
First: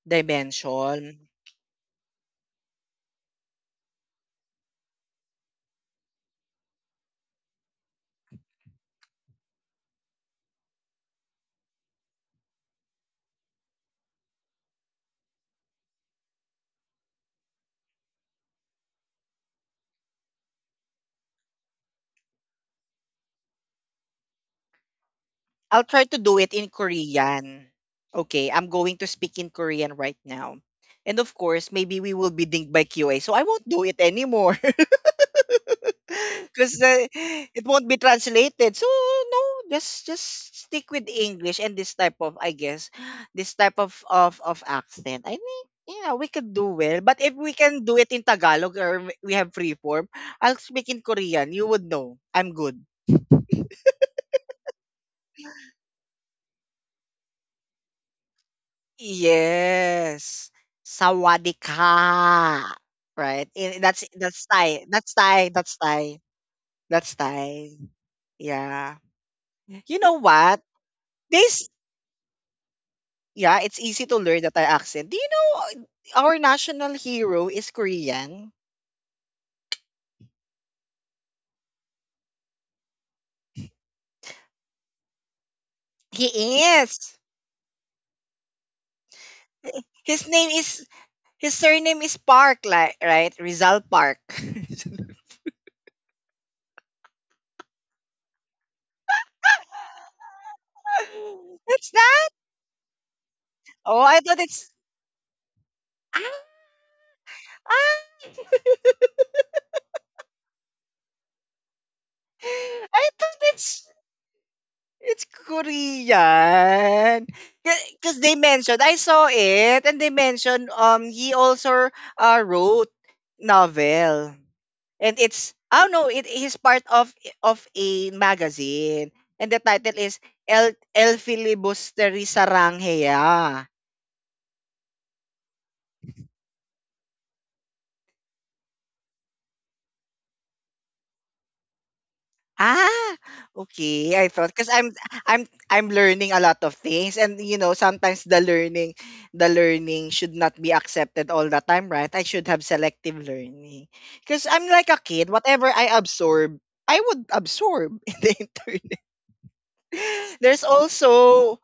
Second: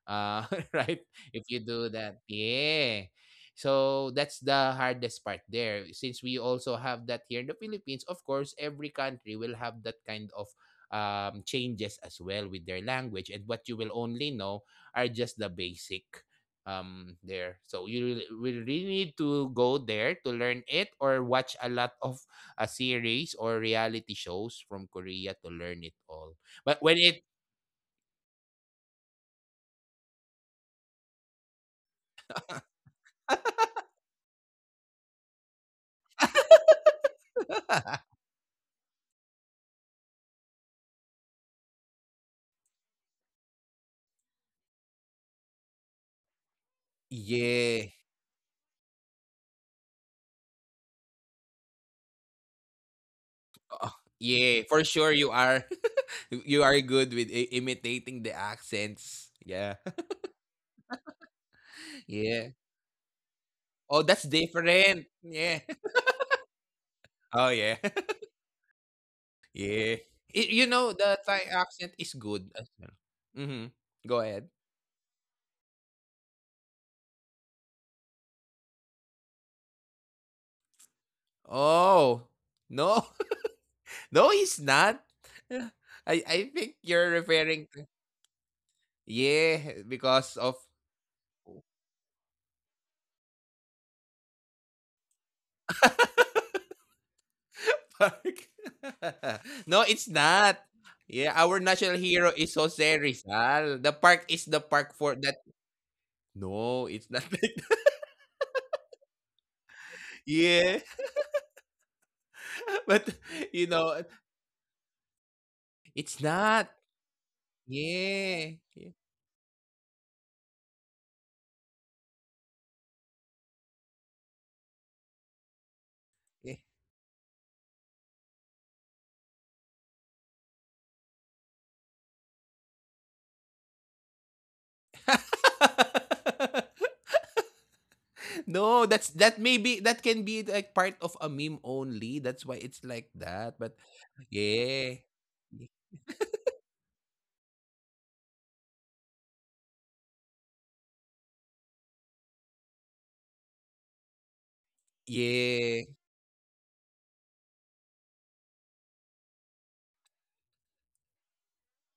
B: uh, right?
A: Dimension.
B: If you do that, yeah. So that's the hardest part there. Since we also have that here in the Philippines, of course, every country will have that kind of changes as well with their language, and what you will only know are just the basic there. So you will really need to go there to learn it or watch a lot of a series or reality shows from Korea to learn it
A: I'll try
B: all.
A: to do
B: But
A: it in
B: when it
A: Korean. Okay, I'm going to speak in Korean right now. And of course, maybe we will be dinged by QA. So I won't do it anymore. Because it won't be translated. So no, just stick with English and this type of, I guess, this type of accent. I think, yeah, we could do well. But if we
B: yeah
A: can do it in Tagalog or we have free form, I'll speak in Korean. You would know. I'm good.
B: Oh, yeah, for sure you are. you are good with imitating the accents. Yeah.
A: Yes.
B: Yeah.
A: Sawadika. Right?
B: Oh, that's
A: That's
B: different.
A: Thai. That's
B: Yeah.
A: Thai. That's Thai. That's
B: Oh, yeah.
A: Thai. Yeah.
B: yeah.
A: You know
B: You know,
A: what?
B: the Thai accent
A: This
B: is good as well. Mm-hmm.
A: yeah, it's
B: Go
A: easy
B: ahead.
A: to learn the Thai accent. Do you know our national hero is Korean?
B: Oh, no. no, he's not. I think
A: He
B: you're
A: is.
B: referring to. Yeah, because of.
A: His name is his surname is Park, like right? Rizal Park.
B: Park. no, it's not. Yeah, our national
A: What's
B: hero is
A: that?
B: Jose Rizal. The park
A: Oh,
B: is
A: I
B: the
A: thought
B: park
A: it's
B: for that.
A: ah,
B: No, it's not like that.
A: ah.
B: Yeah. But,
A: I
B: you
A: thought
B: know,
A: it's
B: it's not.
A: Korean.
B: Yeah.
A: Because they
B: Yeah.
A: mentioned, I saw it, and they mentioned he also wrote novel, and it's I don't know
B: yeah.
A: it is part of a magazine, and the title is El Filibusteri Saranghea.
B: no, that's that maybe that can be like part of a meme only. That's why it's like
A: Ah,
B: that. But
A: okay. I thought
B: yeah.
A: because I'm I'm learning a lot of things, and you know sometimes the learning should not be accepted all the time, right? I should have selective learning because I'm like a kid.
B: Yeah.
A: Whatever I absorb, I would absorb in the internet. There's also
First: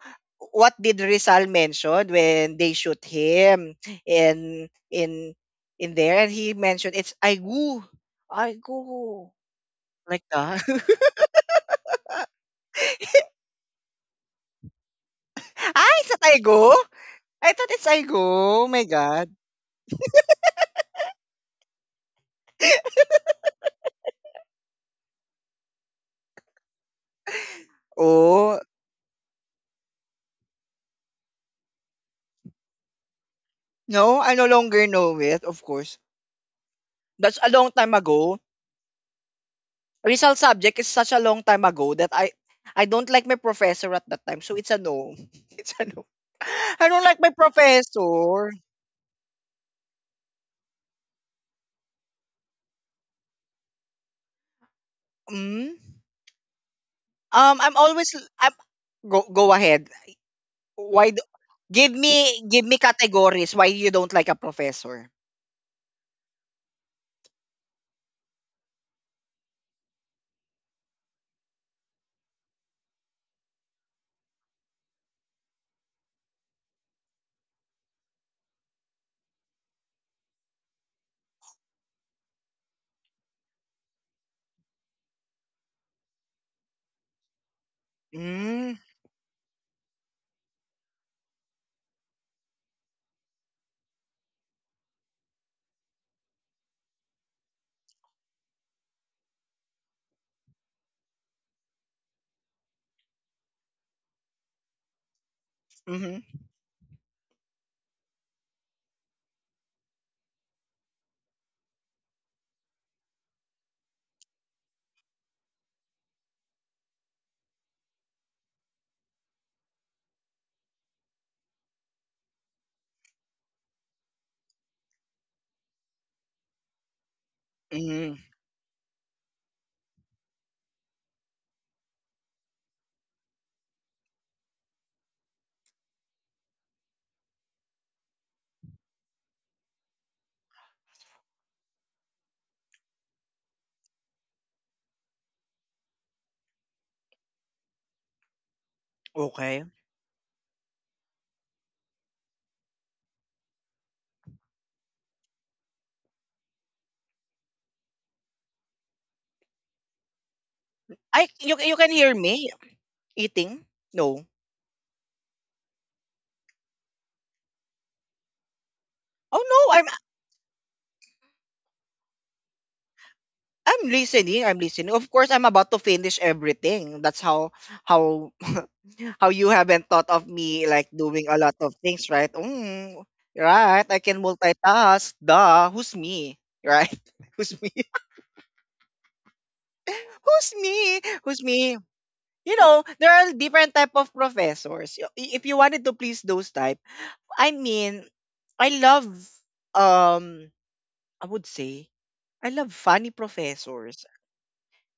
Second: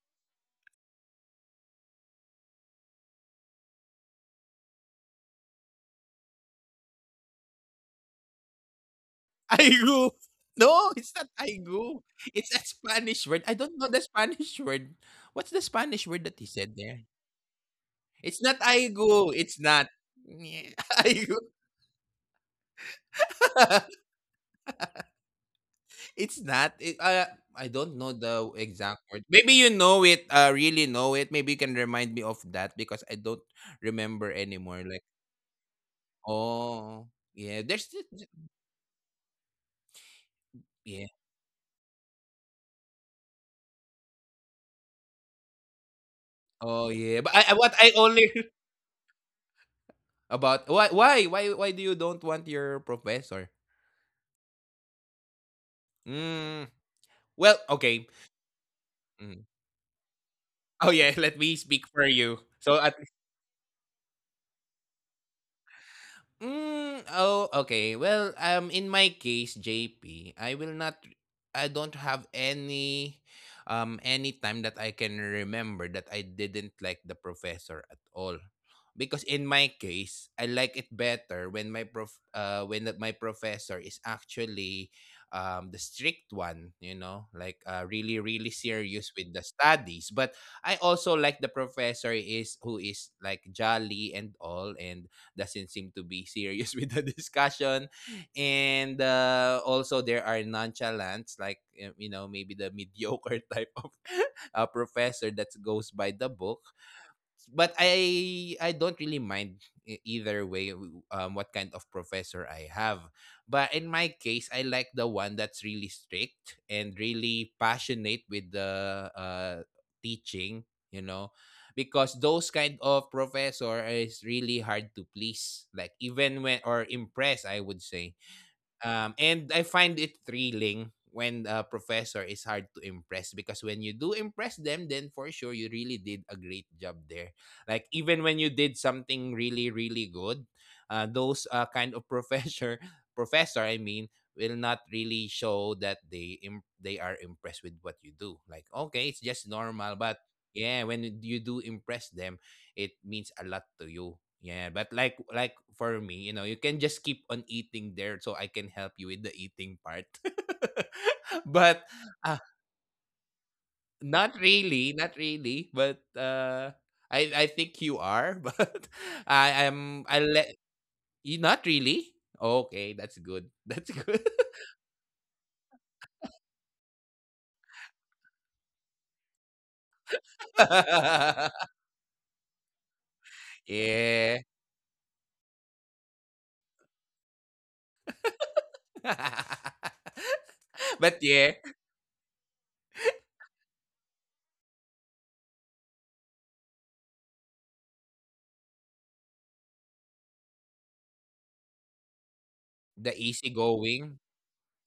A: what did Rizal mention when they shoot him in in in there, and he mentioned it's I go
B: Aigo.
A: like that.
B: No, it's not aigo. It's a Spanish word. I don't know the Spanish word. What's the
A: Ah,
B: Spanish
A: is that
B: word that he
A: Aigo?
B: said there?
A: I thought it's Aigo.
B: It's not
A: Oh my
B: aigo.
A: God.
B: It's not. Yeah, Aigo. it's not. It, I don't know the
A: Oh,
B: exact word. Maybe you know it, really know it. Maybe you can remind me of that because I don't remember
A: no, I no
B: anymore.
A: longer
B: Like,
A: know it, of course.
B: oh,
A: That's
B: yeah,
A: a long
B: there's,
A: time ago. Rizal subject is
B: yeah,
A: such a long time ago that I don't like my professor at that time. So it's a no. It's a no.
B: oh,
A: I don't
B: yeah. But
A: like my
B: I what I only
A: professor.
B: about why do you don't want your professor?
A: Mm?
B: Mm, Well,
A: I'm
B: okay.
A: always I'm, go
B: Mhm.
A: go ahead.
B: Oh yeah,
A: Why do,
B: let me speak for you. So
A: give
B: at
A: me categories why you don't like a professor.
B: Mm, oh, okay. Well, in my case, J P. I will not. I don't have any time that I can remember that I didn't like the professor at all, because in my case, I like it better when my when that my professor is actually, the strict one. You know, like really
A: Mm.
B: serious with the studies. But I also like the professor is who is like jolly and all and doesn't seem to be serious with the discussion. And also, there are nonchalants, like, you know, maybe the mediocre type of professor that goes by the
A: Mm-hmm.
B: book but I don't really mind what kind of professor I have. But in my case, I like the one that's really strict and really passionate with the uh, teaching, you know, because those kind of professor is really hard to please, like even when or impress, I would say
A: Mm-hmm.
B: and I find it thrilling when a professor is hard to impress because when you do impress them, then for sure you really did a great job there. Like even when you did something really good, those kind of professor, professor, I mean, will not really show that they they are impressed with what you do. Like okay, it's just
A: Okay.
B: normal, but yeah, when you do impress them, it means a lot to you. Yeah, but like for me, you know, you can just keep on eating there so I can help you with the eating part.
A: I you you can
B: but
A: hear me
B: uh,
A: eating? No.
B: not really, but I I think you are, but
A: Oh
B: I
A: no,
B: am I let you not really. Okay, that's good.
A: I'm
B: That's good.
A: listening. I'm listening. Of course, I'm about to finish everything. That's how how you haven't thought of me like doing a lot of things, right? Mm, right. I can
B: yeah.
A: multitask. Duh. Who's me? Right? Who's me? Who's me?
B: but
A: Who's
B: yeah,
A: me? You know, there are different type of professors. If you wanted to please those type, I mean, I love um I would say I love funny
B: the
A: professors.
B: easygoing,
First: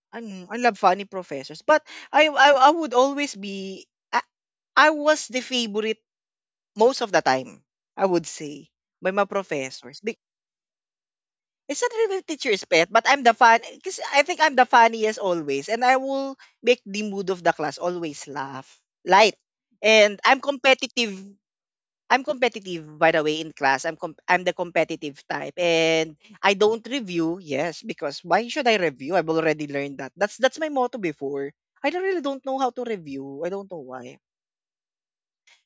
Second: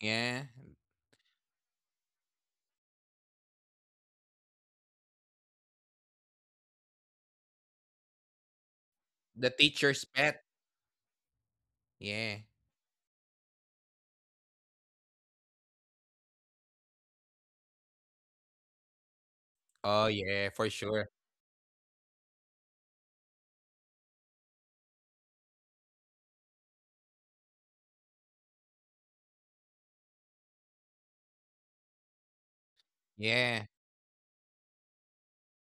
B: yeah.
A: Ano, I love funny professors. But I would always I, I was the favorite most of the time. I would say by my
B: The
A: professors.
B: teacher's
A: Be,
B: pet.
A: it's not really
B: Yeah.
A: teacher's pet, but I'm the fun because I think I'm the funniest always, and I will make the mood of the class always laugh, light,
B: Oh
A: and I'm
B: yeah, for sure.
A: competitive. I'm competitive by the way in class. I'm the competitive type and I don't review. Yes, because why should I review? I've already learned that. That's my motto before. I don't really don't know how to review. I
B: Yeah.
A: don't know why.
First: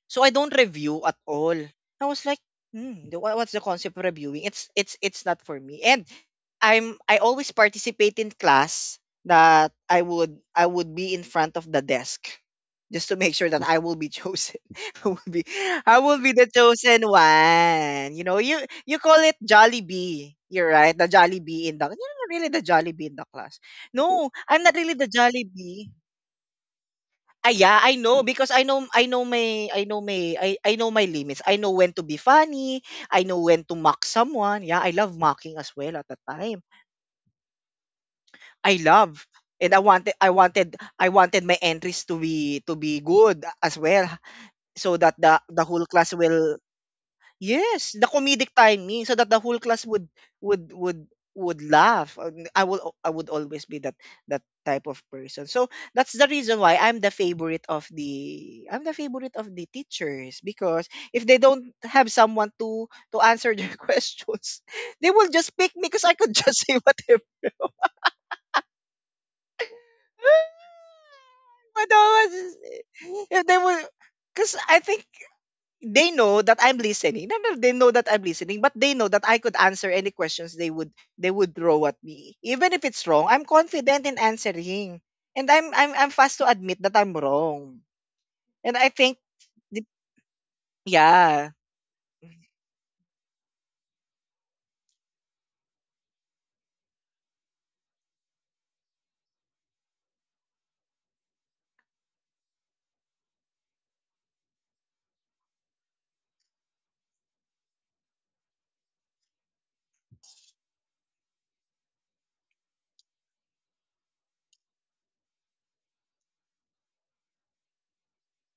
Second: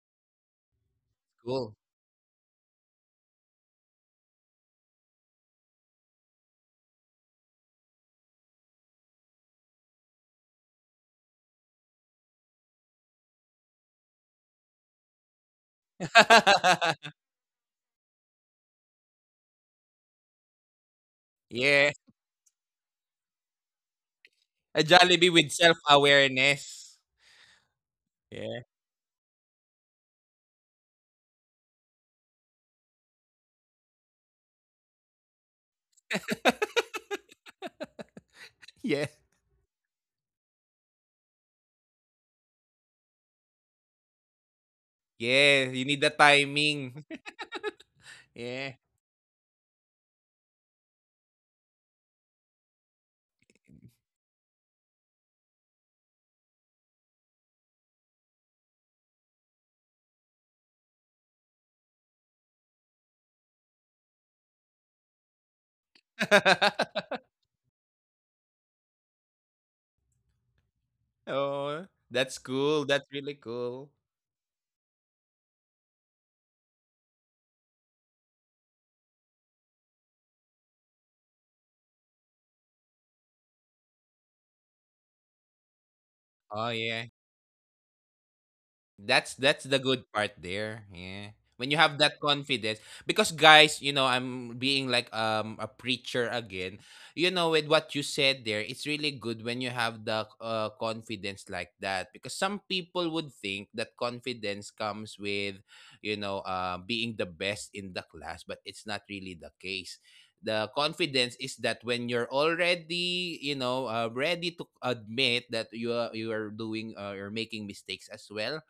A: So I don't review at all.
B: Cool.
A: I was like, what's the concept of reviewing? It's not for me. And I always participate in class that I would be in front of the desk just to make sure that I will be chosen. I will be I will be the chosen one. You know, you call it Jolly Bee. You're right, the Jolly Bee in the
B: yeah.
A: you're not really the Jolly Bee in the class. No, I'm not
B: A
A: really the
B: Jollibee
A: Jolly
B: with
A: Bee.
B: self-awareness.
A: Yeah, I know because
B: Yeah.
A: I know my I know my I know my limits. I know when to be funny. I know when to mock someone. Yeah, I love mocking as well at the time. I
B: Yeah.
A: love and I wanted my entries to be good as well so that the
B: Yeah.
A: the
B: You
A: whole
B: need the
A: class will.
B: timing.
A: Yes, the comedic
B: yeah.
A: timing so that the whole class would would laugh. And I would always be that type of person. So that's the reason why I'm the favorite of the I'm the favorite of the teachers because if they don't have someone to answer their questions, they will just pick me because I could just say whatever.
B: oh,
A: But
B: that's
A: was-
B: cool. That's really
A: if they will,
B: cool.
A: because I think they know that I'm listening. No, no, they know that I'm listening, but they know that I could answer any questions they would throw at me. Even if it's wrong, I'm confident in answering. And I'm fast to
B: Oh,
A: admit that
B: yeah.
A: I'm wrong. And I think
B: That's the
A: the-
B: good part there. Yeah.
A: yeah,
B: When you have that confidence because guys, you know, I'm being like a preacher again. You know, with what you said there, it's really good when you have the confidence like that because some people would think that confidence comes with, you know, being the best in the class, but it's not really the case. The confidence is that when you're already, you know, ready to admit that you are doing you're making mistakes as well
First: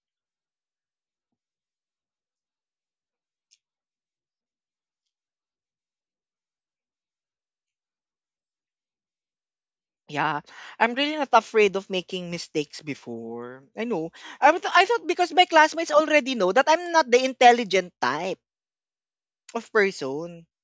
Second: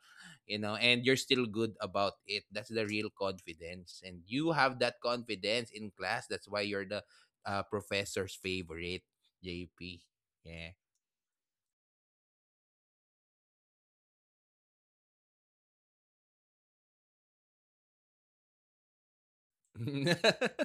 B: you know and you're still good about it that's the real confidence and you have that confidence in class that's why you're the professor's favorite JP
A: yeah.
B: yeah
A: I'm really not afraid of making mistakes before. I know. I thought because my classmates already know that I'm not the intelligent type of person.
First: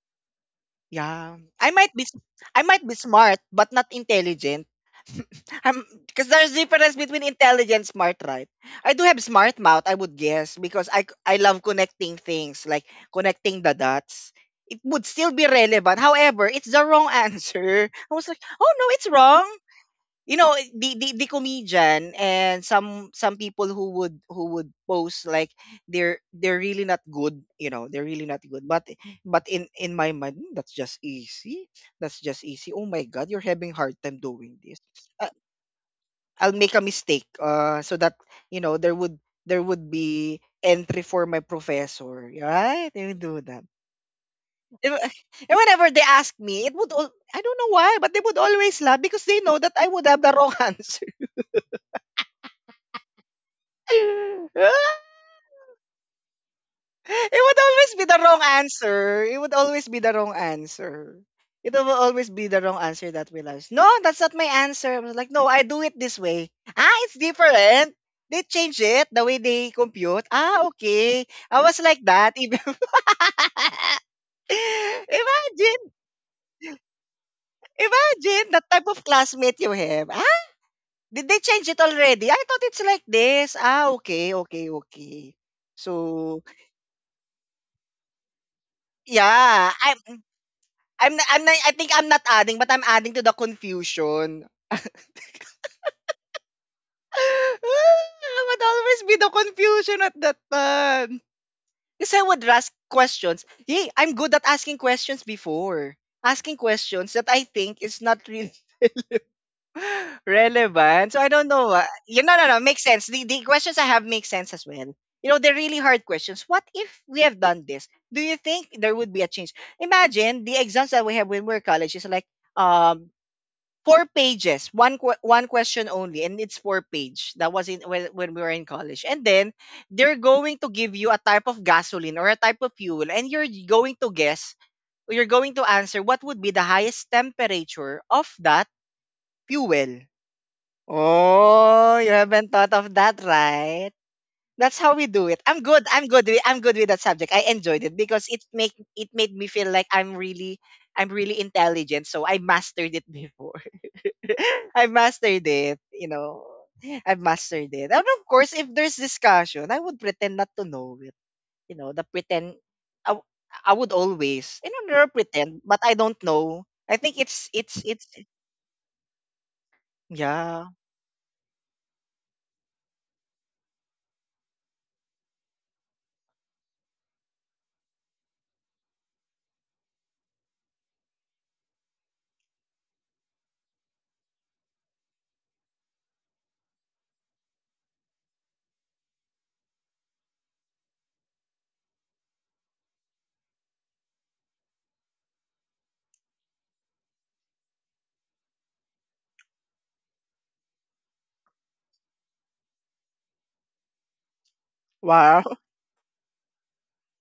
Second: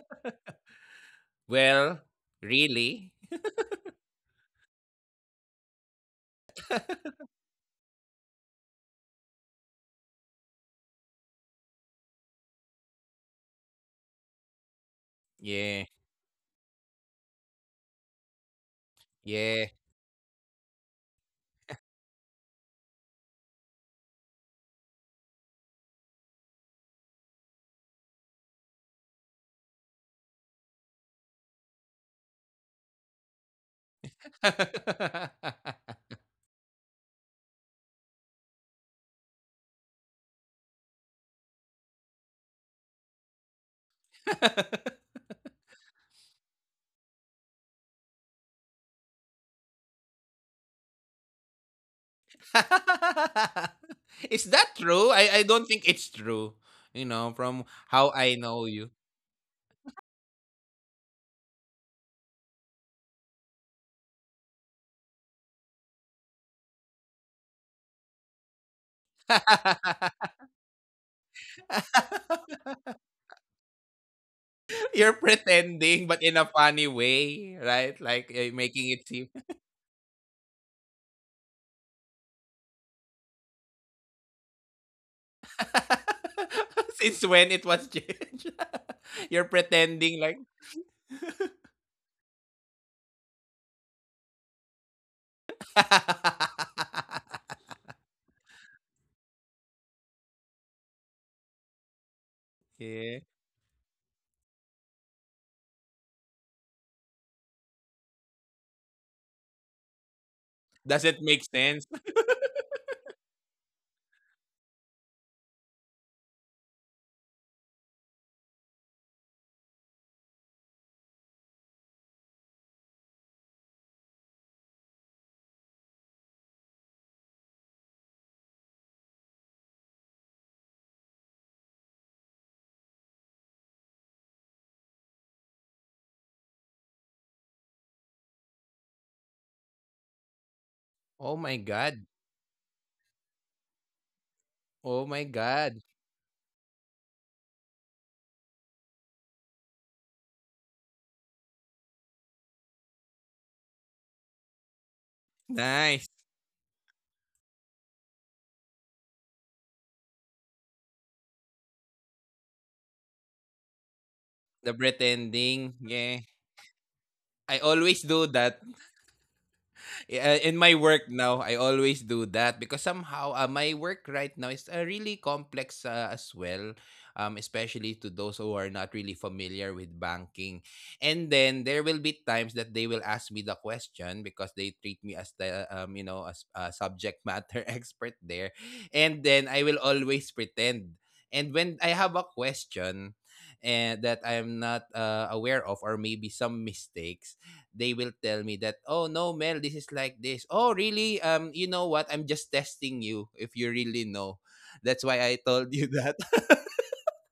A: Yeah.
B: well
A: I might be
B: really
A: smart but not intelligent. I'm because there's difference between intelligent smart, right? I do have smart mouth, I would guess, because I love connecting things, like connecting the dots. It would still be
B: yeah
A: relevant. However, it's the wrong answer. I was like, oh no, it's wrong.
B: yeah
A: You know, the comedian and some people who would post like they're really not good, you know, they're really not good, but in my mind, "Hmm, that's just easy, that's just easy. Oh my god, you're having hard time doing this. uh, I'll make a mistake, so that you know there would be entry for my professor, right? They would do that. And and whenever they ask me, I don't know why, but they would always laugh because they know that I would have the wrong answer.
B: is that true I don't think it's true you know
A: It would
B: from
A: always be
B: how
A: the
B: I
A: wrong
B: know you
A: answer. It would always be the wrong answer. It will always be the wrong answer that we love. No, that's not my answer. I was like, no, I do it this way. Ah, it's different. They change it the way they compute. Ah, okay. I was like that. Even
B: You're
A: imagine,
B: pretending, but in a funny way, right? Like
A: imagine the
B: making
A: type
B: it
A: of
B: seem.
A: classmate you have. Ah, did they change it already? I thought it's like this. Ah, okay, okay, okay. So
B: Since when it was changed? You're
A: yeah, I
B: pretending like.
A: I'm not I'm not I think I'm not adding, but I'm adding to the confusion. I would always be the confusion at that time. Because I would ask
B: yeah.
A: questions. Hey, I'm good at asking questions before. Asking questions that I think is not really
B: Does
A: relevant.
B: it
A: So I
B: make
A: don't know.
B: sense?
A: You know, no, no, makes sense. The questions I have make sense as well. You know, they're really hard questions. What if we have done this? Do you think there would be a change? Imagine the exams that we have when we're college is like, um 4 pages, one question only, and it's 4 page. That was in when we were in college. And then they're going to give you a type of gasoline or a type of fuel, and you're going to guess, or you're going to answer what would be the highest temperature of that fuel.
B: Oh my god.
A: Oh, you haven't thought of that, right? That's
B: Oh
A: how we
B: my
A: do it. I'm
B: god.
A: good. I'm good with that subject. I enjoyed it because it made me feel like I'm really intelligent. So I mastered it before. I've mastered it,
B: Nice.
A: you know. I've mastered it. And of course, if there's discussion, I would pretend not to know it. You know, the pretend I, w- I would always,
B: The
A: you know, never
B: pretending.
A: pretend, but I
B: Yeah.
A: don't know. I think
B: I
A: it's it's
B: always
A: it's
B: do that Yeah, in my
A: yeah.
B: work now, I always do that because somehow my work right now is really complex as well, especially to those who are not really familiar with banking. And then there will be times that they will ask me the question because they treat me as the you know as a subject matter expert there, and then I will always pretend. And when I have a question, and that I'm not aware of, or maybe some mistakes they will tell me that, oh no, Mel, this is like this. Oh, really? You know what? I'm just testing you if you really know. That's why I
A: Wow.
B: told you that.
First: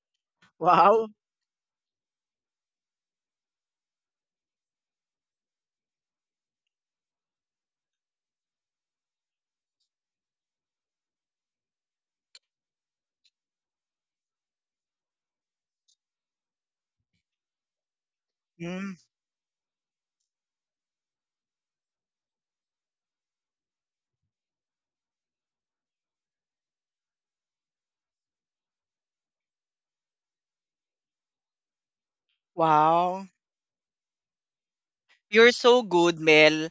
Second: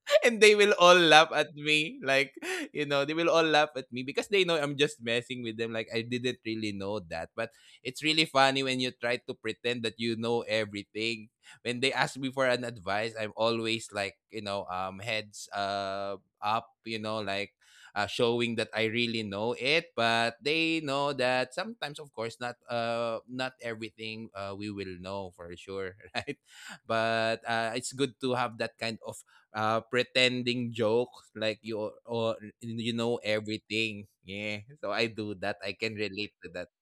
B: And they will all
A: Wow.
B: laugh at me like they will all laugh at me because they know I'm just messing with them, like I didn't really know that. But it's really funny when you try to pretend that you know everything. When they ask me for an advice, I'm always like, heads up, like showing that I
A: Mm,
B: really know it. But they know that sometimes, of course, not everything we will know for sure, right? But it's good to have that kind of pretending jokes, like you or, you know
A: wow.
B: everything. Yeah. So I do that.
A: You're
B: I can
A: so good,
B: relate to that.
A: Mel.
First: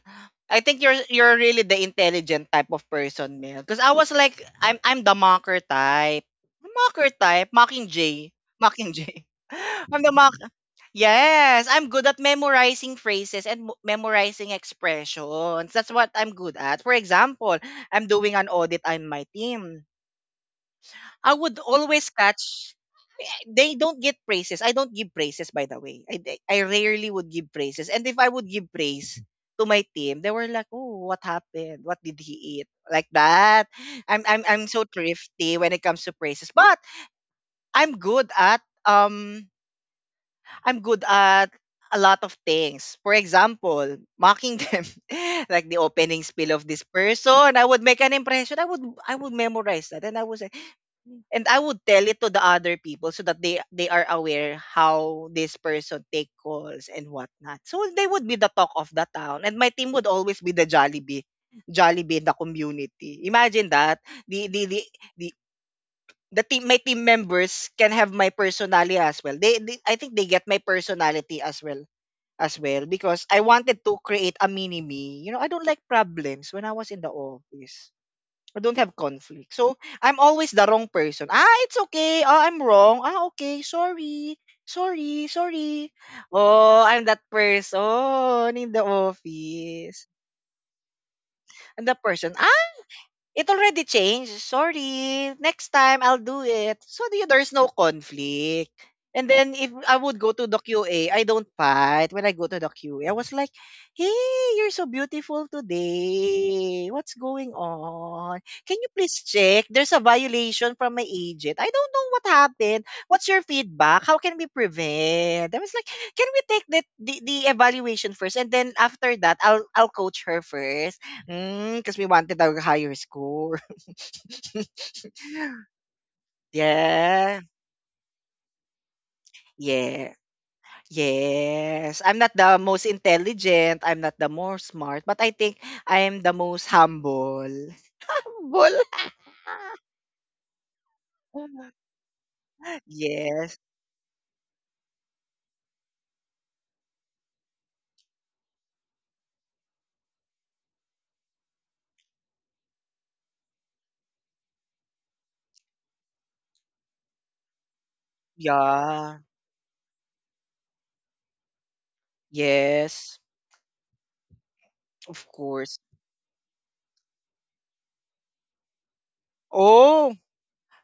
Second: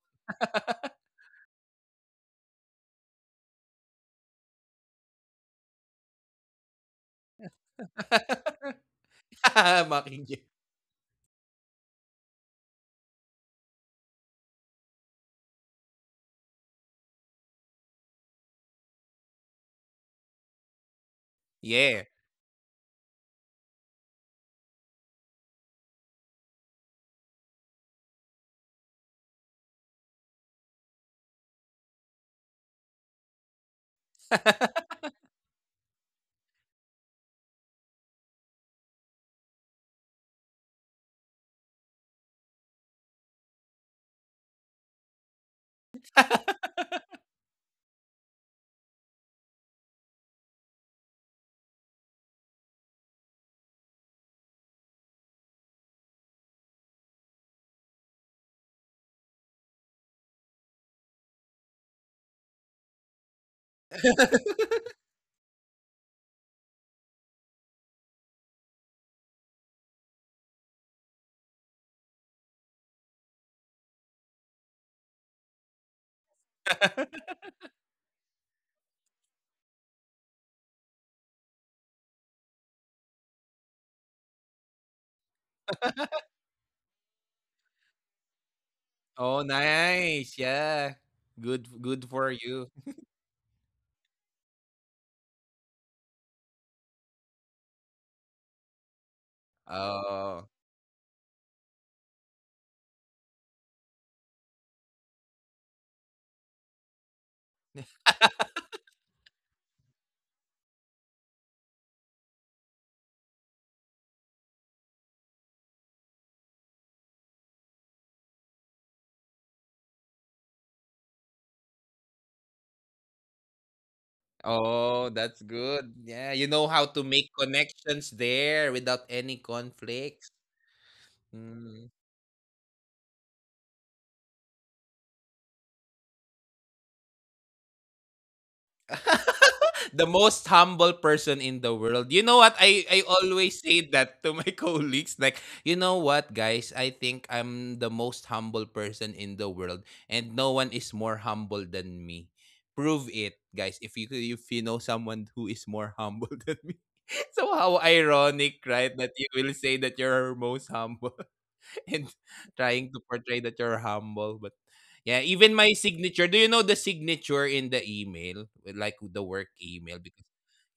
A: I think you're really the intelligent type of person, Mel. Because I was like, I'm the mocker type. Mocker type, mocking J. Mocking J. I'm the.
B: Making.
A: Yes, I'm good at memorizing phrases and memorizing expressions. That's what I'm good at. For example, I'm doing an audit on my team. I would
B: Yeah.
A: always catch they don't get praises. I don't give praises by the way. I rarely would give praises. And if I would give praise to my team, they were like, "Oh, what happened? What did he eat?" Like that. I'm so thrifty when it comes to praises. But I'm good at um I'm good at a lot of things. For example, mocking them, like the opening spiel of this person. I would make an impression. I would memorize that, and I would say, and I would tell it to the other people so that they are aware how this person take calls and whatnot. So they would be the talk of the town, and my team would always be the Jollibee. Jollibee in the community. Imagine that. The the team my team members can have my personality as well. They I think they get my personality as well because I wanted to create a mini me. You know, I don't like problems when I was in the office. I don't have conflict. So I'm always the wrong person. Ah, it's okay. Oh, I'm wrong. Ah, okay. Sorry. Sorry. Sorry. Oh, I'm that person in the
B: Oh,
A: office.
B: nice. Yeah. Good
A: I'm the
B: good for
A: person. Ah,
B: you.
A: it already changed. Sorry. Next time I'll do it. There's no conflict. And then if I would go to
B: Oh.
A: the QA, I don't fight when I go to the QA. I was like, "Hey, you're so beautiful today. What's going on? Can you please check? There's a violation from my agent. I don't know what happened. What's your feedback? How can we prevent?" I was like, "Can we take that the evaluation first and then after that I'll coach her first." Hmm, cause we wanted a higher score.
B: Oh, that's good. Yeah, you know how to make
A: Yeah.
B: connections there without any
A: Yeah.
B: conflicts. Mm.
A: Yes. I'm not the most intelligent, I'm not the most smart, but I think I am the most humble.
B: The most humble person in
A: Humble?
B: the world. You know what? I
A: Yes.
B: always say that to my colleagues, like, you know what, guys? I think I'm the most humble person in the world, and no one is more humble than me. Prove it, guys. If you know someone who is more humble than me. So how ironic, right? That
A: Yeah.
B: you will say that you're most humble. And trying to
A: Yes.
B: portray that you're humble. But yeah,
A: Of
B: even my
A: course.
B: signature. Do you know the signature in the email, like the work email?
A: Oh,
B: Because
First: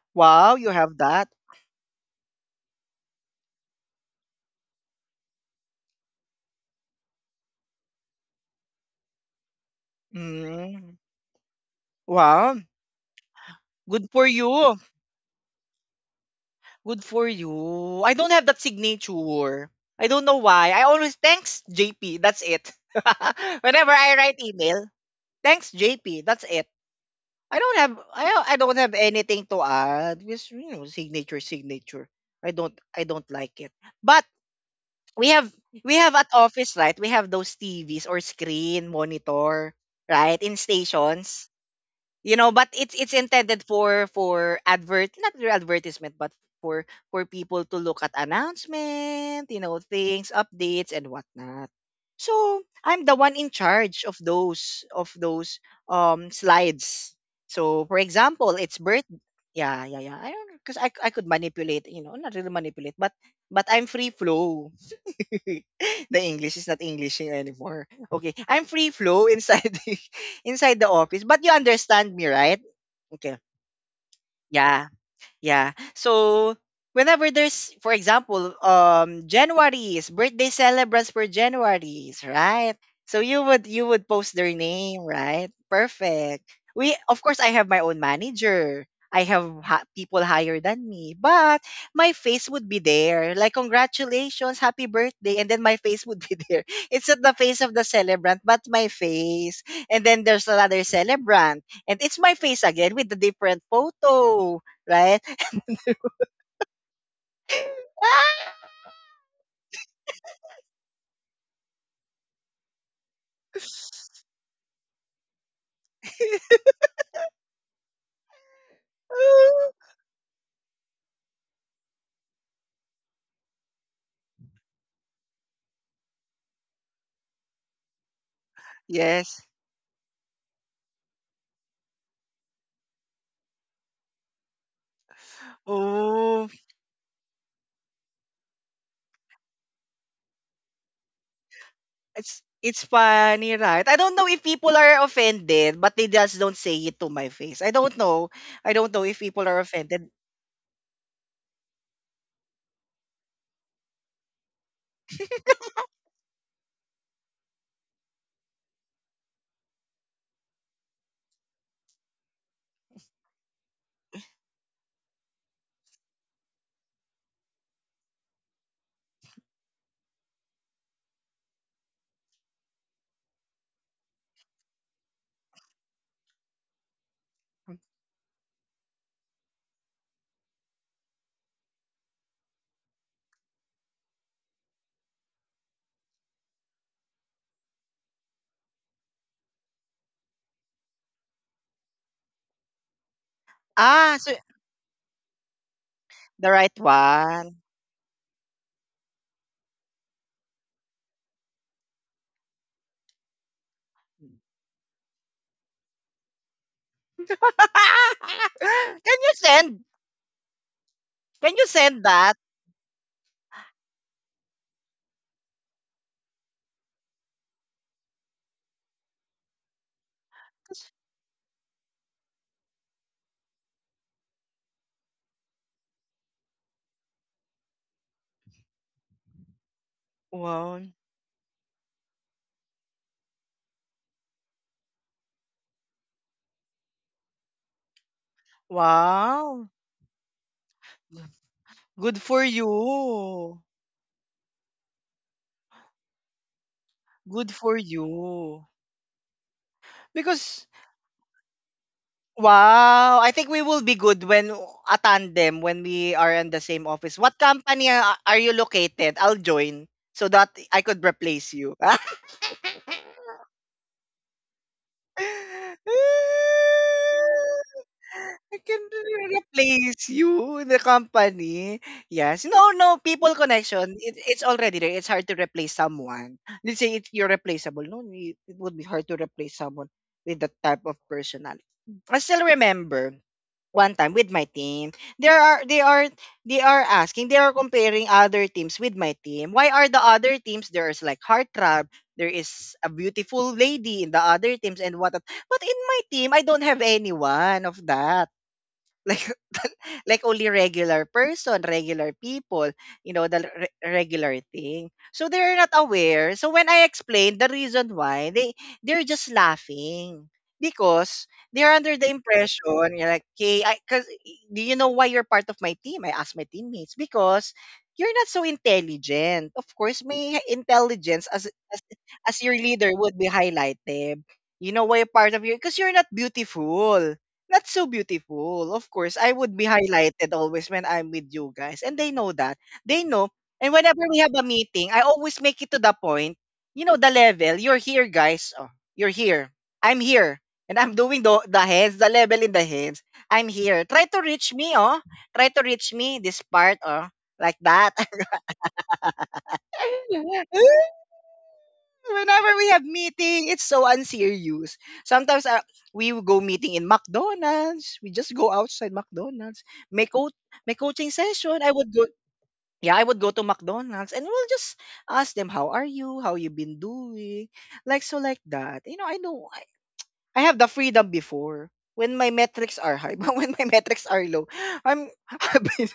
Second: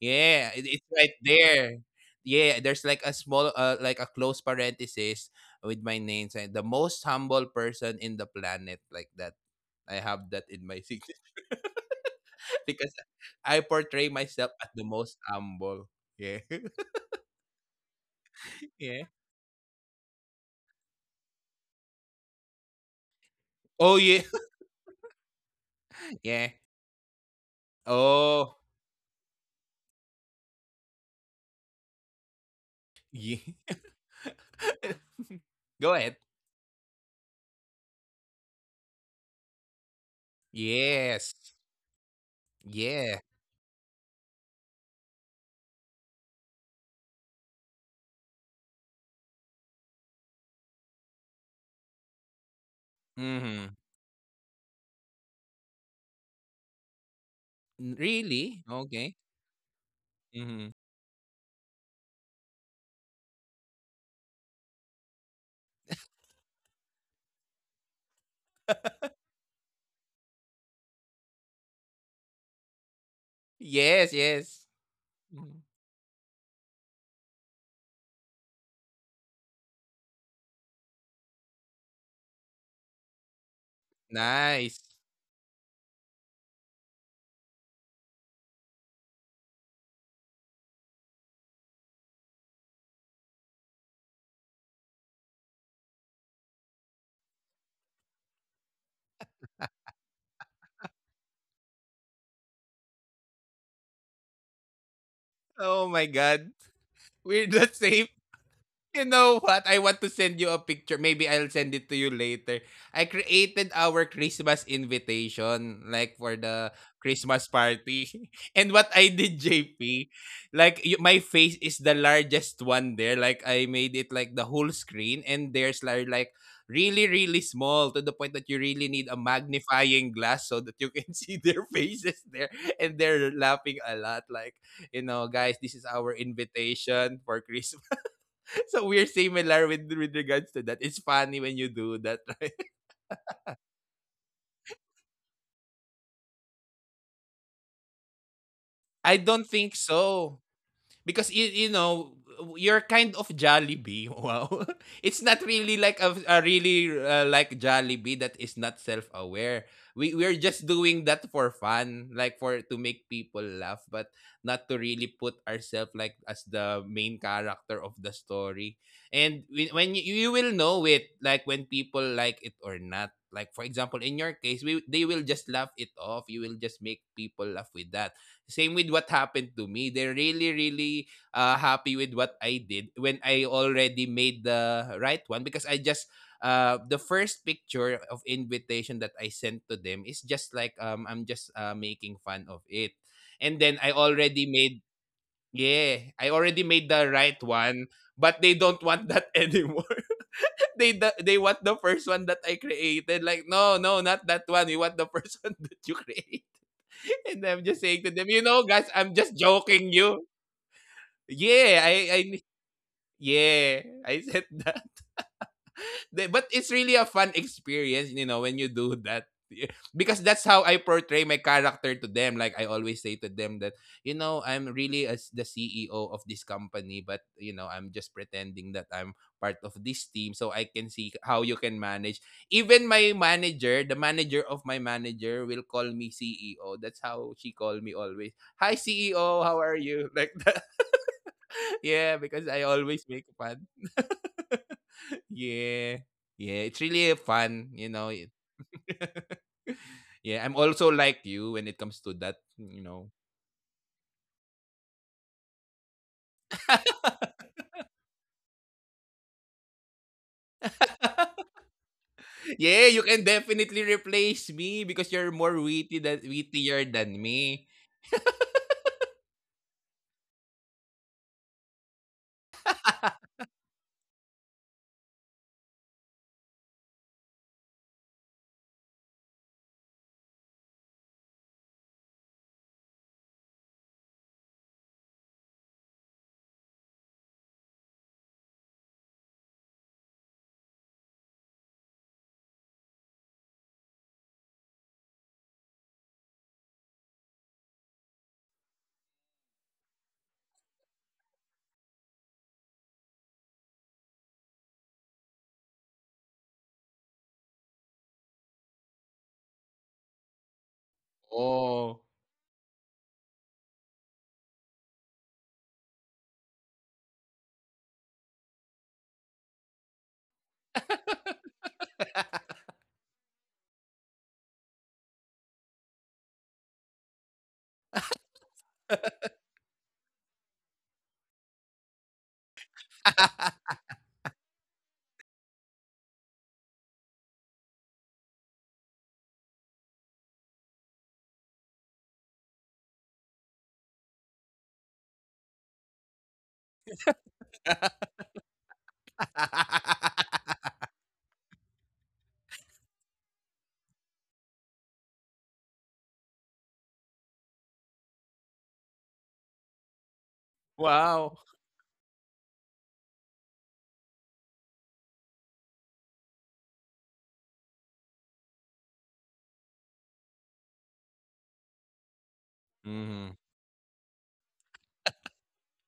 B: yeah,
A: wow,
B: it,
A: you
B: it's
A: have
B: right
A: that.
B: there. Yeah, there's like a small, like a close parenthesis with my name saying the most humble person in the planet, like that. I have that in my
A: Mm.
B: signature
A: Wow.
B: because I
A: Good
B: portray
A: for
B: myself
A: you.
B: as the most humble. Yeah.
A: Good for you. I don't have that
B: Yeah.
A: signature. I don't know why. I always thanks JP. That's it. Whenever
B: Oh
A: I
B: yeah.
A: write email, thanks JP. That's
B: Yeah.
A: it. I don't have I
B: Oh.
A: don't have anything to add. Just you know, signature, signature. I don't
B: Yeah.
A: like it. But we have
B: Go ahead.
A: at office, right? We have those TVs or screen monitor, right? In
B: Yes.
A: stations, you know, but it's
B: Yeah.
A: intended for advert not for advertisement but for for people to look at announcement, you know, things, updates and whatnot. So I'm the one in
B: Mm-hmm.
A: charge of those slides. So for example,
B: Really?
A: it's birth
B: Okay.
A: yeah, yeah, yeah, I don't
B: Mm-hmm.
A: because I could manipulate, you know, not really manipulate, but I'm free flow. The English is not English anymore. Okay, I'm free flow inside inside the office, but you understand me, right? Okay.
B: Yes, yes.
A: Yeah.
B: Mhm.
A: Yeah. So whenever there's, for example, January's birthday celebrants for January's, right? So you would post their
B: Nice.
A: name, right? Perfect. We of course I have my own manager. I have people higher than me, but my face would be there. Like congratulations, happy birthday, and then my face would be there. It's not the face of the celebrant, but my face. And then there's another celebrant, and it's my face again with the different photo, right?
B: Oh my god. We're the same. You know what? I want to send you a picture. Maybe I'll send it to you later. I created our Christmas invitation, like for the Christmas party. And what I did, JP, like my face is the largest one there. Like I made it like the whole screen, and there's like really, really small, to the point that you really need a
A: Yes.
B: magnifying glass so that you can see their faces there. And they're laughing a lot. Like, you know, guys, this is our
A: Oh,
B: invitation for Christmas. So we're similar with regards to that. It's funny when you do that, right?
A: it's funny, right? I don't know if people are offended, but they just don't say it to my face. I don't know. I don't know
B: I
A: if
B: don't
A: people are
B: think
A: offended.
B: so. Because you know, you're kind of Jollibee. Wow, it's not really like a really like Jollibee that is not self-aware. We're just doing that for fun, like for to make people laugh, but not to really put ourselves like as the main character of the story. And when you will know it, like when people like it or not. Like for example, in your case, we they will just laugh it off. You will just make people laugh with that. Same with what happened to me. They're really, really happy with what I did when I already made the right one. Because I just the first picture of invitation that I sent to them is just like I'm just making fun of it. And then I
A: Ah, so
B: already made, yeah, I
A: the right
B: already made the right
A: one.
B: one, but they don't want that anymore. They they want the first one that I created. Like, no, no, not that one. We want the first one that you created. And I'm just saying to them, you know,
A: Can
B: guys, I'm
A: you
B: just
A: send?
B: joking you.
A: Can you
B: Yeah,
A: send that?
B: I, yeah, I said that. But it's really a fun experience, you know, when you do that. Because that's how I portray my character to them. Like I always say to them that, you know, I'm really as the CEO of this company, but you know, I'm just pretending that I'm part of this team so I
A: Wow.
B: can see how you can manage. Even my manager, the manager of my manager will call me CEO. That's how she called me always. Hi CEO, how
A: Wow.
B: are you? Like that.
A: Good
B: Yeah,
A: for
B: because I always make
A: you.
B: fun. Yeah. Yeah, it's really a
A: Good
B: fun,
A: for
B: you know.
A: you.
B: Yeah, I'm
A: Because
B: also like you when it comes to that, you know.
A: wow, I think we will be good when a tandem when we are in the same office. What company are you located? I'll join so that I could replace you.
B: Yeah, you can definitely replace me because you're more witty than wittier than me.
A: I can really replace you in the company. Yes. No, no, people connection. It's already there. It's hard to replace someone. Let's say it's you're replaceable. No, it would be hard to replace someone with that type of personality. I still remember one time with my team. There are they are they are asking, they are comparing other teams with my team. Why are the other teams there's like heartthrob, there is a beautiful lady in the other teams and what but in my team, I don't have anyone of that. Like like only regular person, regular people, you know, the regular thing. So they're not aware. So when I explained the reason why, they they're just laughing because they're under
B: Oh.
A: the impression you're like, okay, I, cause do you know why you're part of my team? I asked my teammates because you're not so intelligent. Of course, may intelligence as your leader would be highlighted. You know why you're part of you because you're not beautiful. That's so beautiful. Of course, I would be highlighted always when I'm with you guys. And they know that. They know. And whenever we have a meeting, I always make it to the point. You know, the level. You're here, guys. Oh, you're here. I'm here. And I'm doing the hands, the level in the hands. I'm here. Try to reach me, oh. Try to reach me, this part, oh. Like that. Whenever we have meeting, it's so unserious. Sometimes we will go meeting in McDonald's. We just go outside McDonald's. May coach, may coaching
B: Wow.
A: session. I would go. Yeah, I would go to McDonald's and we'll just ask them how are you, how you been doing, like so like that. You know, I have the freedom before when my metrics are high, but
B: Hmm.
A: when my metrics are low, I'm happy.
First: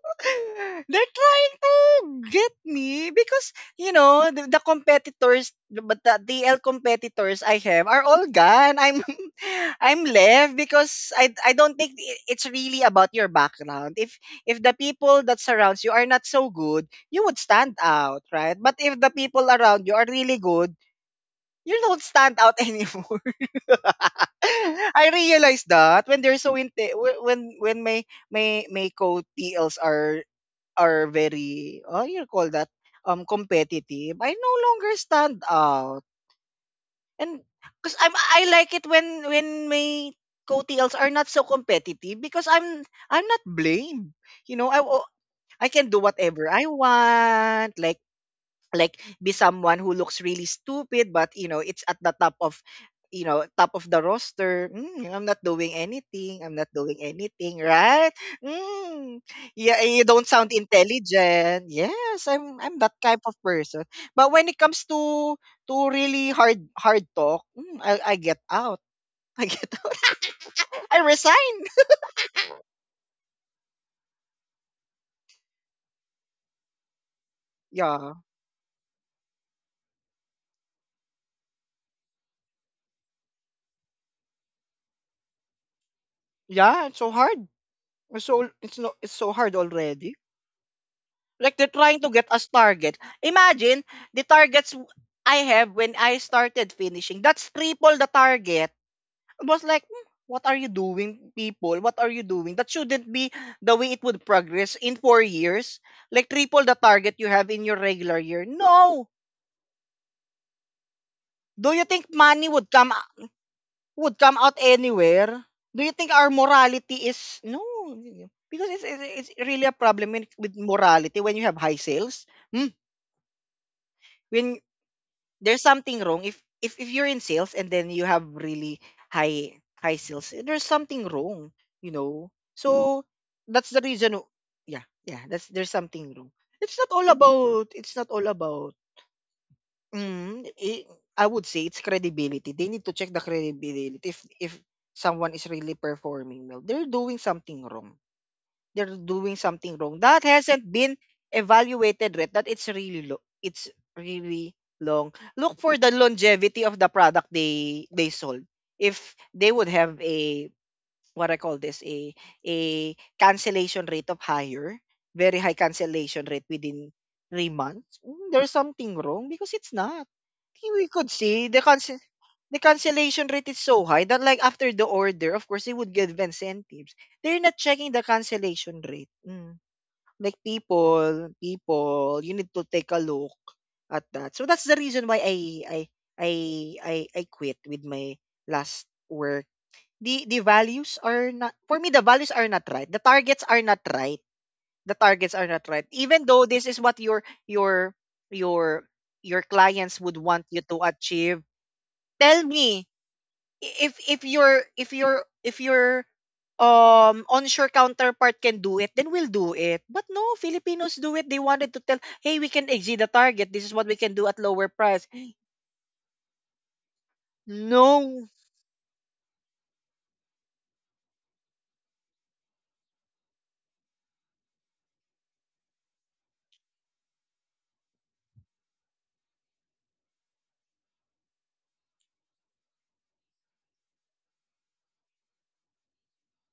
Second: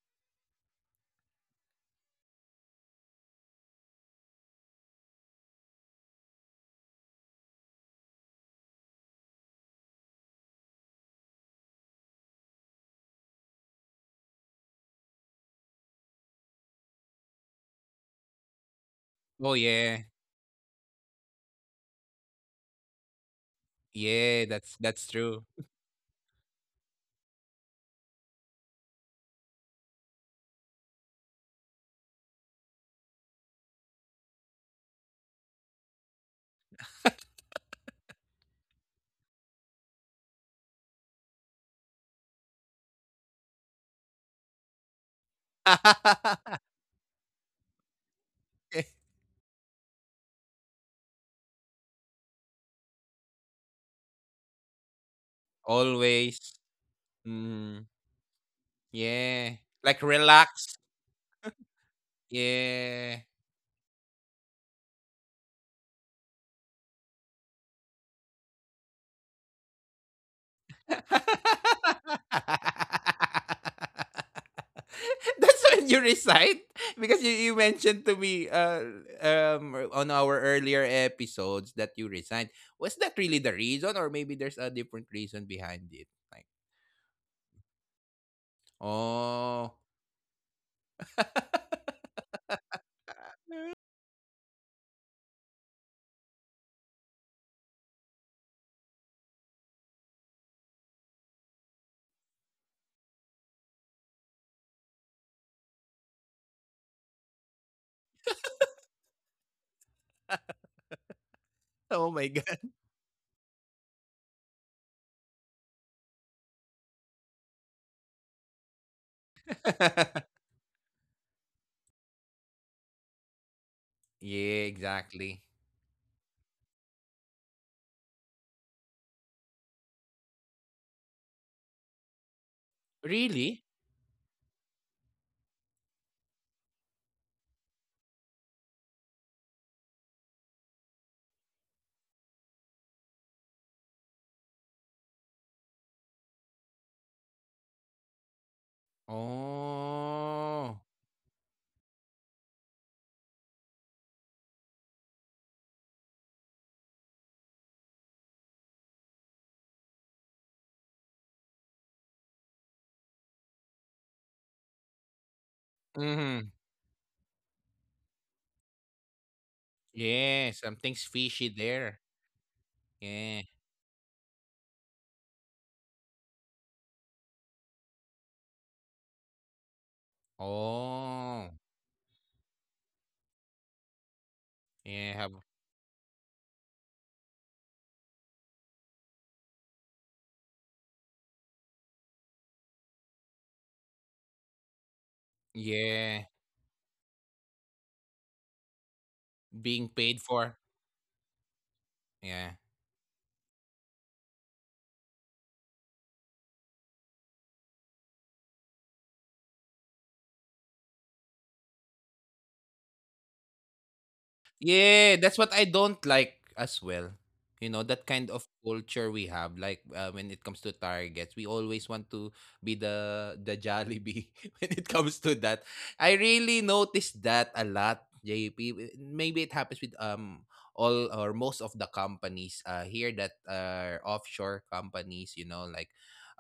A: They're trying to get me because you know the competitors, but the DL competitors I have are all gone. I'm I'm left because I don't think it's really about your background. If the people that surrounds you are not so good, you would stand out, right? But if the people
B: Oh
A: around you
B: yeah.
A: are really good, you don't stand out anymore.
B: Yeah,
A: I
B: that's true.
A: realized that when they're so when my co TLs are very, oh, you call that competitive, I no longer stand out. And because I like it when my co-TLs are not so competitive because I'm not blamed. You know, I oh, I can do whatever I want. Like be someone who looks really stupid but you know it's at the top of you know top of the roster mm, i'm not doing
B: Always.
A: anything i'm not doing anything
B: Mm,
A: right mm.
B: yeah.
A: Yeah and you
B: Like
A: don't sound
B: relax.
A: intelligent yes I'm that type
B: Yeah.
A: of person but when it comes to really hard hard talk mm, I get out. I get out. I resign.
B: That's when you recite? Because you mentioned
A: Yeah.
B: to me on our earlier episodes that you resigned. Was that really the reason, or maybe there's a different reason behind it? Like,
A: Yeah it's so hard. It's so it's no It's so hard
B: oh.
A: already. Like they're trying to get us target. Imagine the targets I have when I started finishing. That's triple the target. I was like, "Hmm, what are you doing, people? What are you doing? That shouldn't be the way it would progress in four years. Like triple the target you have in your regular year. No. Do you think
B: Oh my
A: money
B: god.
A: would come out anywhere? Do you think our morality is no? Because it's really a problem in, with morality when you have high sales. Hmm? When
B: Yeah, exactly.
A: there's something wrong if if you're in sales and then you have really high sales there's something wrong, you know. So
B: Really?
A: that's the reason yeah. That's there's something wrong. It's not all about mm, I would say it's credibility. They need to check the credibility if someone is really performing well they're doing something wrong. That hasn't
B: Oh,
A: been evaluated yet. That it's really it's really long. Look for the longevity of the product they sold. If they would have a what I call this a cancellation rate of higher, very high cancellation
B: mm-hmm.
A: rate within three months, mm, there's something wrong because it's not.
B: Yeah,
A: We
B: something's
A: could
B: fishy
A: see
B: there.
A: the cancellation
B: Yeah.
A: rate is so high that like after the order, of course, they would give incentives. They're not checking the cancellation rate. Mm. Like people,
B: Oh,
A: people, you need to take a look at that. So that's the
B: yeah.
A: reason
B: Have,
A: why I I I quit with my last work. The values are not for me. The values are not right. The targets are not right.
B: yeah.
A: Even though this is what your your
B: Being
A: clients
B: paid
A: would
B: for.
A: want you to achieve,
B: Yeah.
A: tell me if your if your if your onshore counterpart can do it then we'll do it, but no Filipinos do it. They wanted to tell, hey, we can exceed the target, this is what we can do at lower
B: Yeah,
A: price.
B: that's what I don't like as well. You know, that kind of
A: No.
B: culture we have. Like when it comes to targets, we always want to be the Jollibee when it comes to that. I really noticed that a lot, JP. Maybe it happens with all or most of the companies here that are offshore companies, you know, like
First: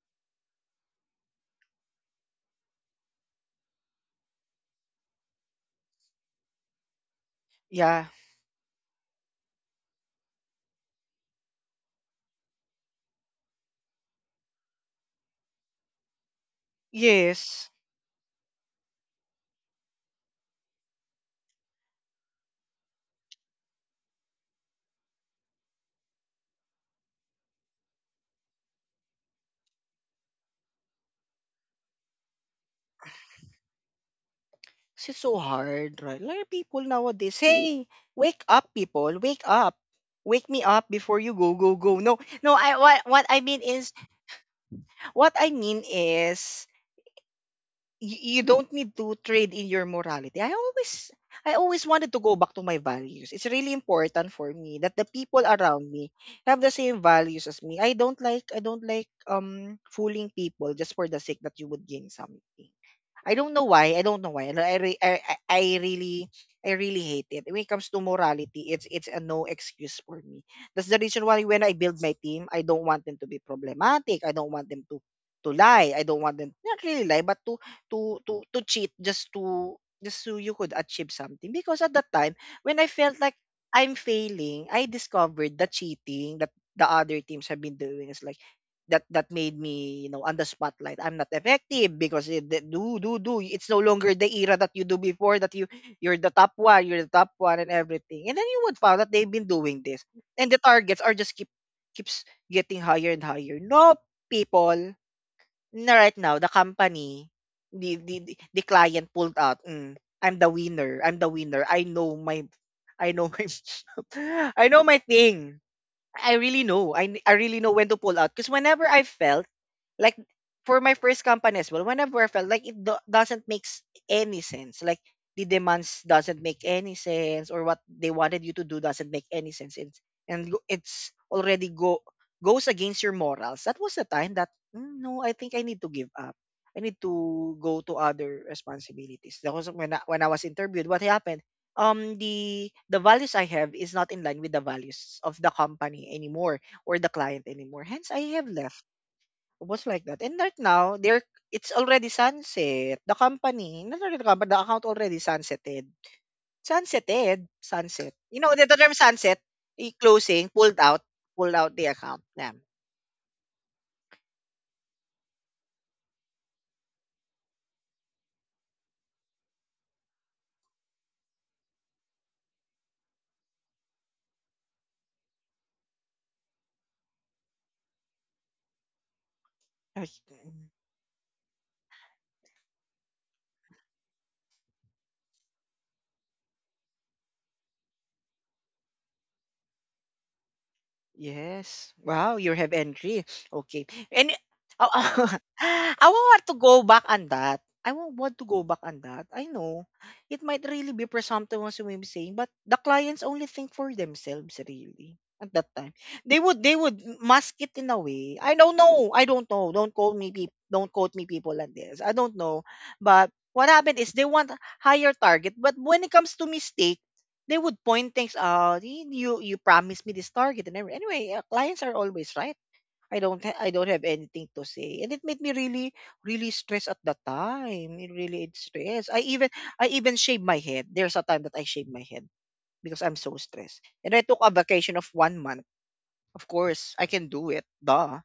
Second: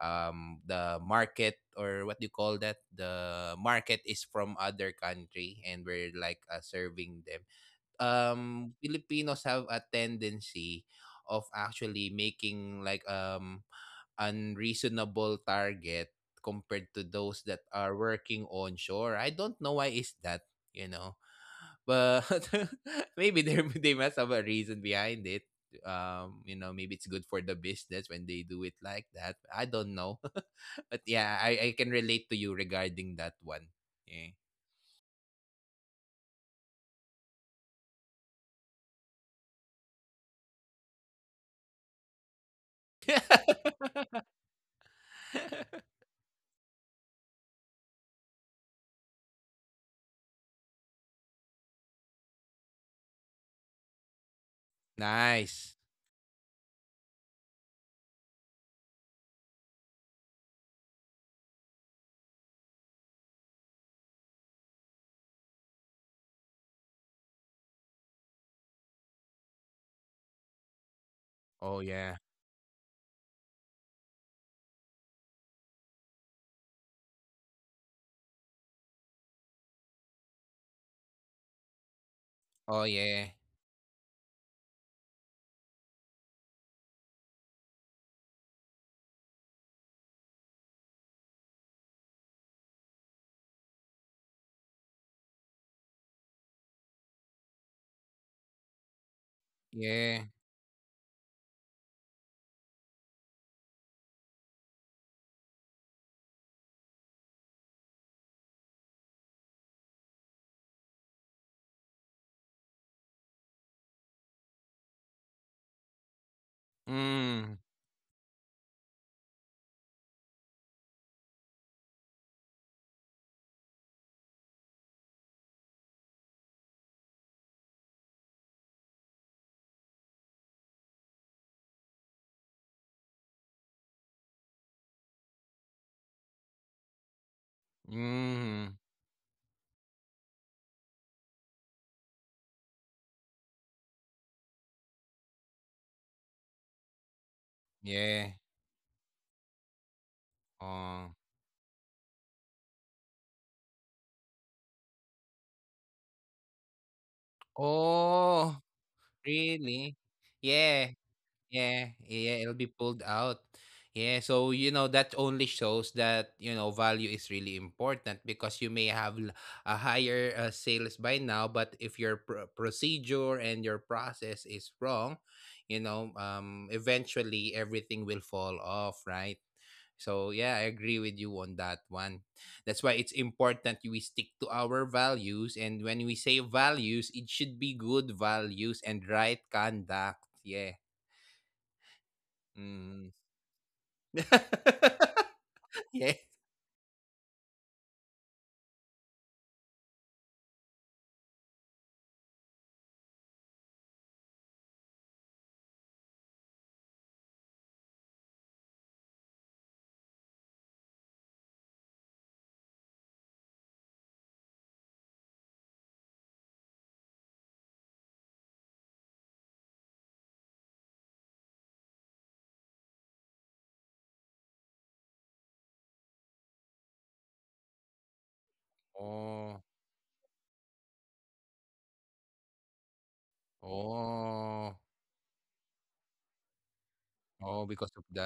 B: the market or what do you call that, the market is from other country and we're like serving them.
A: Yeah.
B: Filipinos have a tendency of actually making like unreasonable target compared to those that
A: Yes.
B: are working on shore. I don't know why is that, you know. But maybe they must have a reason behind it. You know, maybe it's good for the business when they do it like that. I don't know. But yeah, I can relate to you regarding that one.
A: 'Cause it's so hard, right? Like people nowadays, hey, wake up, people, wake up, wake me up before you go, go, go. No, no. I
B: Yeah.
A: what I mean is what I mean is you, you don't need to trade in your morality. I always wanted to go back to my values. It's really important for me that the people
B: Nice.
A: around me have the same values as me. I don't like fooling people just for the sake that you would gain something. I don't know why. I don't know why. I really hate it. When it comes to morality, it's a no excuse for me. That's the reason why when
B: Oh
A: I build
B: yeah.
A: my team, I don't want them to be problematic. I don't want them to lie. I don't want them not really lie, but to to cheat just to just so you could achieve something. Because at that time,
B: Oh,
A: when I felt
B: yeah.
A: like I'm failing, I discovered the cheating that the other teams have been doing is like that made me you know on the spotlight. I'm not effective because it, the- do do do it's no longer the era that you do before that you're the top one. And everything, and then you would find that they've been doing this
B: Yeah.
A: and the targets are just keeps getting higher and higher. No, people, na, right now the company the client pulled out mm, I'm the winner. I know my I know my thing. I really know. I
B: Mm.
A: really know when to pull out. Because whenever I felt like for my first company as well, whenever I felt like it doesn't make any sense. Like the demands doesn't make any sense, or what they wanted you to do doesn't make any sense. It's, and go- it's already go goes against your morals. That was the time that "Mm, no, I think I need to give up. I need to go to other
B: Mhm.
A: responsibilities. That was when I was interviewed. What happened? The values I have is not in line with the values of the company anymore or the client anymore. Hence,
B: Yeah.
A: I have left. Was like that, and right now,
B: Oh.
A: they're it's already sunset. The company, not really the company, the account already sunsetted. Sunsetted, sunset. You
B: Oh,
A: know the term sunset, I-
B: really?
A: closing,
B: Yeah.
A: pulled out
B: Yeah.
A: the account.
B: Yeah,
A: Yeah.
B: it'll be pulled out. Yeah, so you know that only shows that you know value is really important. Because you may have a higher sales by now, but if your procedure and your process is wrong, you know, eventually everything will fall off, right?
A: Ay,
B: So yeah, I
A: mm.
B: agree with you on that one. That's why it's important we stick to our values, and when we say values, it should be good values and right conduct. Yeah.
A: Yes. Wow, you have
B: Mm.
A: entry. Okay. And oh, I
B: Yeah.
A: want to go back on that. I won't want to go back on that. I know it might really be presumptive what I'm saying, but the clients only think for themselves really at that time. They would mask it in a way. I don't know. I don't know. Don't quote me people. Don't quote me people like this. I don't know. But what happened is they want higher target, but when it comes to mistake, they would point things out. You you promised me this target and everything. Anyway, clients are always right. I don't have anything to say, and it made me really really stressed at the time. It really it stressed. I even
B: Oh.
A: I even shaved my head. There's a time that I shaved my head because I'm so stressed, and I took a
B: Oh.
A: vacation of one month. Of course, I can do it.
B: Oh, because of
A: Duh.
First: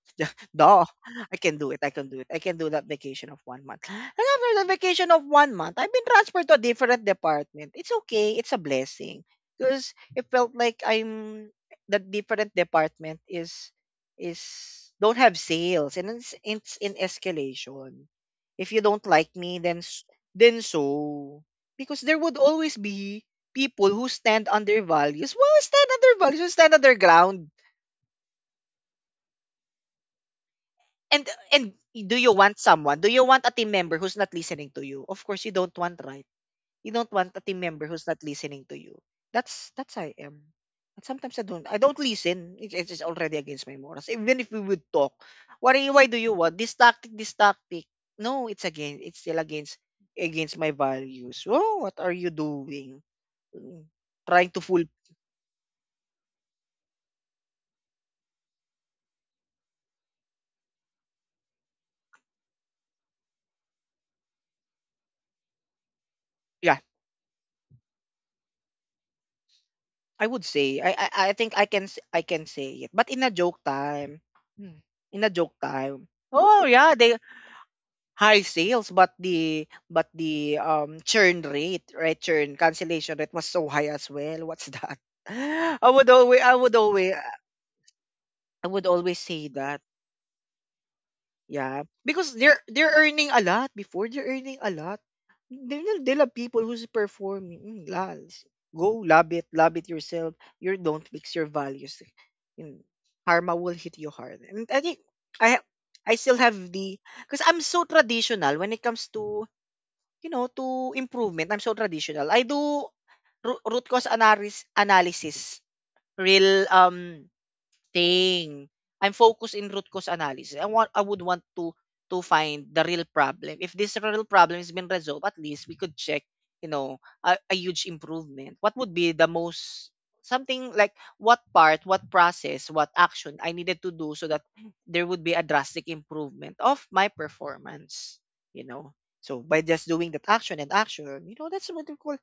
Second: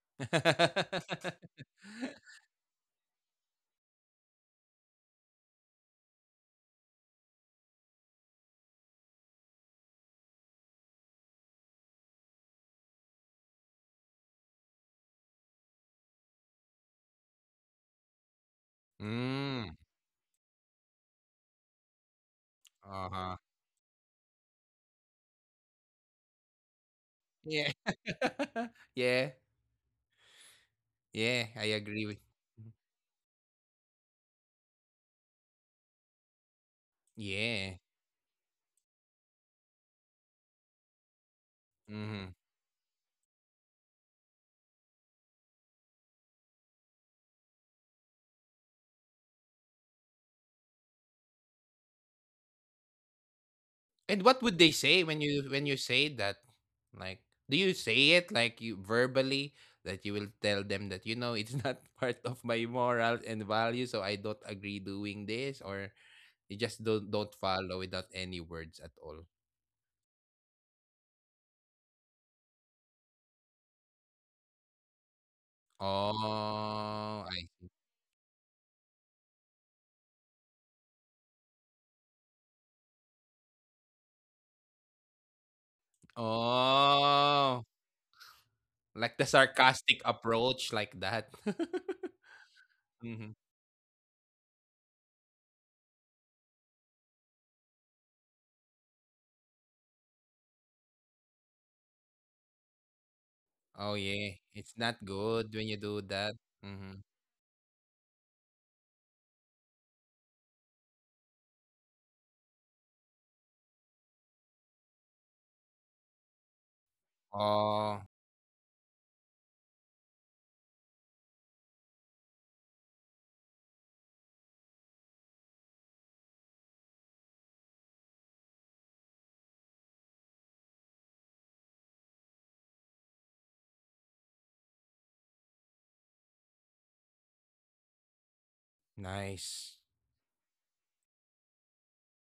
B: that.
A: Duh, I can do it. I can do it. I can do that vacation of one month. And after the vacation of one month, I've been transferred to a different department. It's okay. It's a blessing because it felt like I'm the different department is don't have sales, and it's in escalation. If you don't like me,
B: Mm.
A: then so, because there would always be
B: Uh-huh.
A: people who stand on their values. Well, stand on their values, who stand on their ground.
B: Yeah. Yeah.
A: And
B: Yeah, I
A: and
B: agree
A: do
B: with.
A: you want someone? Do you want a team member who's not listening to you? Of course you don't want, right? You don't want a team
B: Yeah.
A: member who's not listening to you. That's I am. But sometimes I don't
B: Mhm.
A: listen. It's already against my morals. Even if we would talk, why do you want this tactic? This tactic? No, it's against. It's still against my values. Oh, what are you doing? Mm,
B: And what
A: Trying
B: would
A: to
B: they
A: fool.
B: say when you say that? Like, do you say it like you verbally that you will tell them that you know it's not part of my morals and values, so I don't agree doing this, or you just
A: Yeah,
B: don't follow without any words at all?
A: I would say I think I can say it, but in a joke time. Hmm. In a joke time. Oh yeah,
B: Oh,
A: they
B: I
A: high sales, but the churn rate, right? Churn cancellation rate was so high as well. What's that? I would always I would always
B: oh,
A: I would
B: like the
A: always say that.
B: sarcastic approach like that.
A: Yeah, because they're
B: Hmm.
A: earning a lot. Before, they're earning a lot. They love people who's performing. Go love it yourself. You don't fix your values. Mm, Karma will
B: Oh
A: hit you
B: yeah,
A: hard. And
B: it's
A: I
B: not
A: think
B: good
A: I
B: when
A: ha-
B: you do
A: I
B: that.
A: still have
B: Hmm.
A: the, because I'm so traditional when it comes to you know to improvement. I'm so traditional. I do root cause analysis real
B: Oh,
A: thing. I'm focused in root cause analysis. I would want to find the real problem. If this real problem has been resolved, at least we could check, you know, a huge improvement. What would be the most, something like, what part, what process, what action I needed to do so that there would be a drastic improvement of my performance, you know. So by
B: nice.
A: just doing that action and action, you know, that's what we call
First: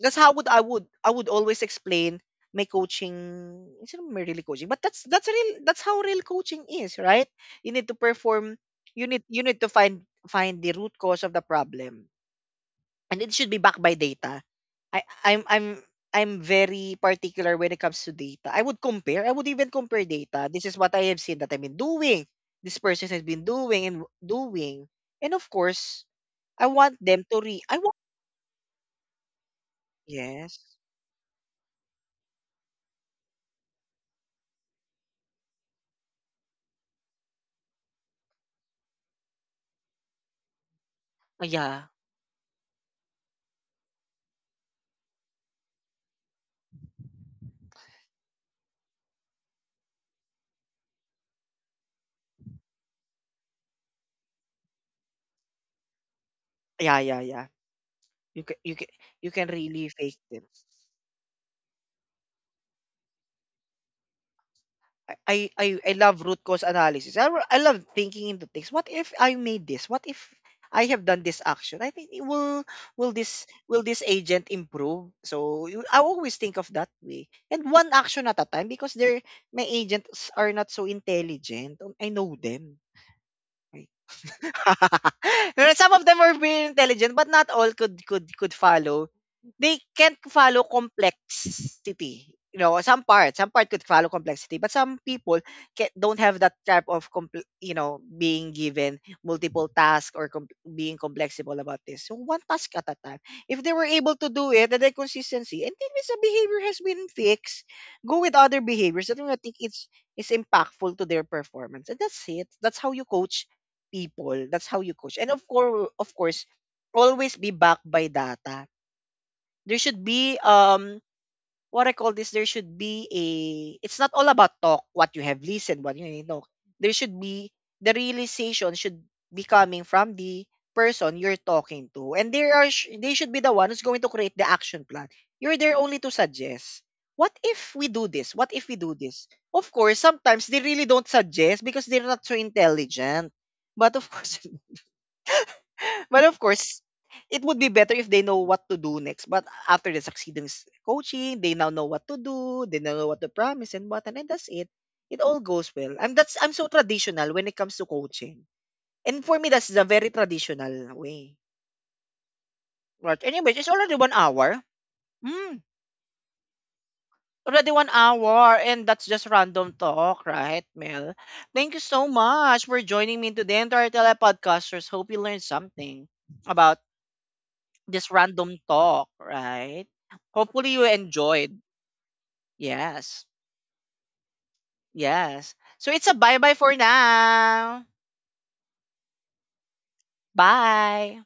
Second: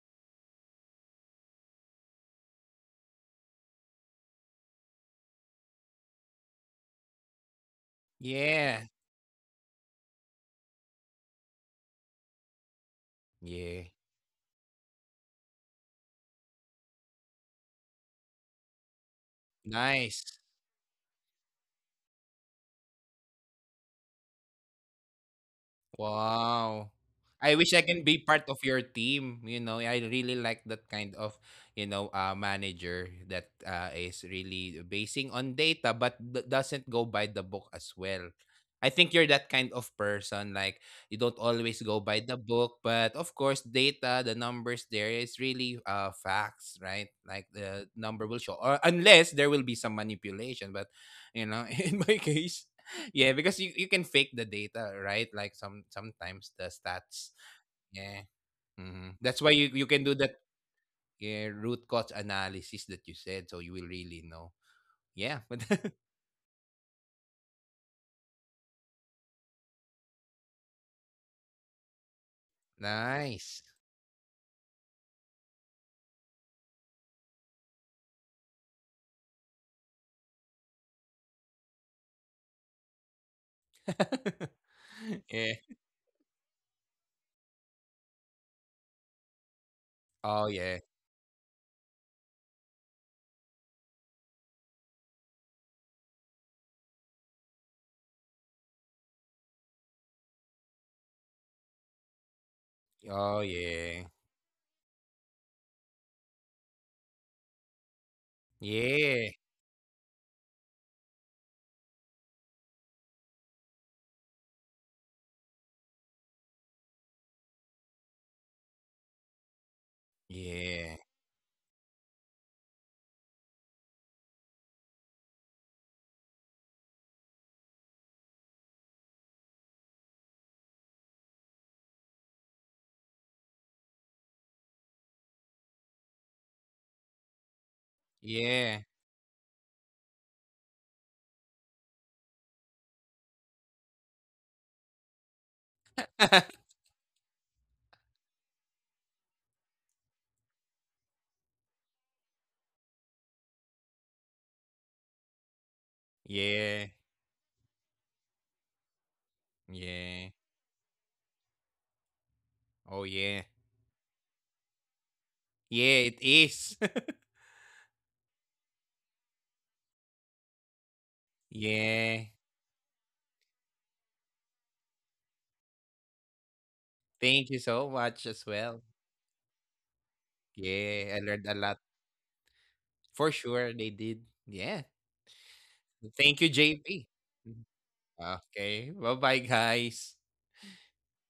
A: that's how would I would I would always explain my coaching. It's not my really coaching, but that's real. That's how real coaching is, right? You need to perform.
B: Yeah.
A: You need to find the root cause of the problem, and it should be backed
B: Yeah.
A: by data. I I'm very particular when it comes to data. I would compare. I would even compare
B: Nice.
A: data. This is what I have seen that I've been doing. This person has been doing and doing, and of course, I want
B: Wow.
A: them to re.
B: I
A: I
B: wish I
A: want
B: can be part of your team. You know, I really
A: Yes.
B: like that kind of, you know, manager that is really basing on data but doesn't go by the book as well. I think you're that kind of person. Like you don't
A: Yeah.
B: always go by the book, but of course, data, the numbers there is really facts, right? Like the number will show, or unless there will be some manipulation. But you know, in my case, yeah, because you can fake the data, right? Like some sometimes the
A: Yeah, yeah,
B: stats.
A: yeah.
B: Yeah.
A: You can
B: Hmm.
A: you
B: That's
A: can
B: why you,
A: really
B: you can
A: fake
B: do that,
A: them.
B: yeah, root cause analysis that you said, so you will really know.
A: I I
B: Yeah. But
A: I I love root cause analysis. I love thinking into things. What if I made this? What if I have done this action? I think it will. will this
B: nice.
A: will this agent improve? I always think of that way. And one action at a time, because they're my agents are not so intelligent. I know them. Right?
B: Yeah.
A: Some of them are very intelligent, but not all could follow. They can't
B: Oh
A: follow
B: yeah.
A: complexity. You know, some part could follow complexity, but some people don't have that type of being given multiple tasks, or being complexible about this. So one task at a time.
B: Oh
A: If they were
B: yeah.
A: able to do it, and their consistency, and then this behavior has been fixed, go with other behaviors that
B: Yeah.
A: I think it's is impactful to their performance. And that's it. That's how you coach people. That's how you coach. And of course, always be backed by data. There should be
B: Yeah.
A: what I call this, there should be a, it's not all about talk, what you have listened, what you know. There should be the realization should be coming from the person you're talking to. And they should be the one who's going to create the action plan. You're there only to suggest. What if we do this? What if we
B: Yeah.
A: do this? Of course, sometimes they really don't suggest because they're not so intelligent. But of course, but of course, it would be better if they know what to do next. But after the succeeding coaching, they now know what to do, they now know what to promise and what, and then that's it. It all goes well. I'm so
B: Yeah.
A: traditional when it comes to coaching. And for me, that's the very
B: Yeah.
A: traditional way.
B: Oh
A: Right.
B: yeah.
A: Anyways, it's already one hour. Mm,
B: Yeah, it is.
A: Already one hour, and that's just random talk, right, Mel? Thank you so
B: Yeah.
A: much for joining me to the entire Telepodcasters. Hope you learned something about
B: Thank you so
A: this
B: much as
A: random
B: well.
A: talk, right? Hopefully you
B: Yeah, I learned a
A: enjoyed.
B: lot.
A: Yes.
B: For sure, they did. Yeah.
A: Yes. So it's a
B: Thank you,
A: bye-bye for
B: JP. Mhm.
A: now.
B: Okay. Bye-bye, guys.
A: Bye.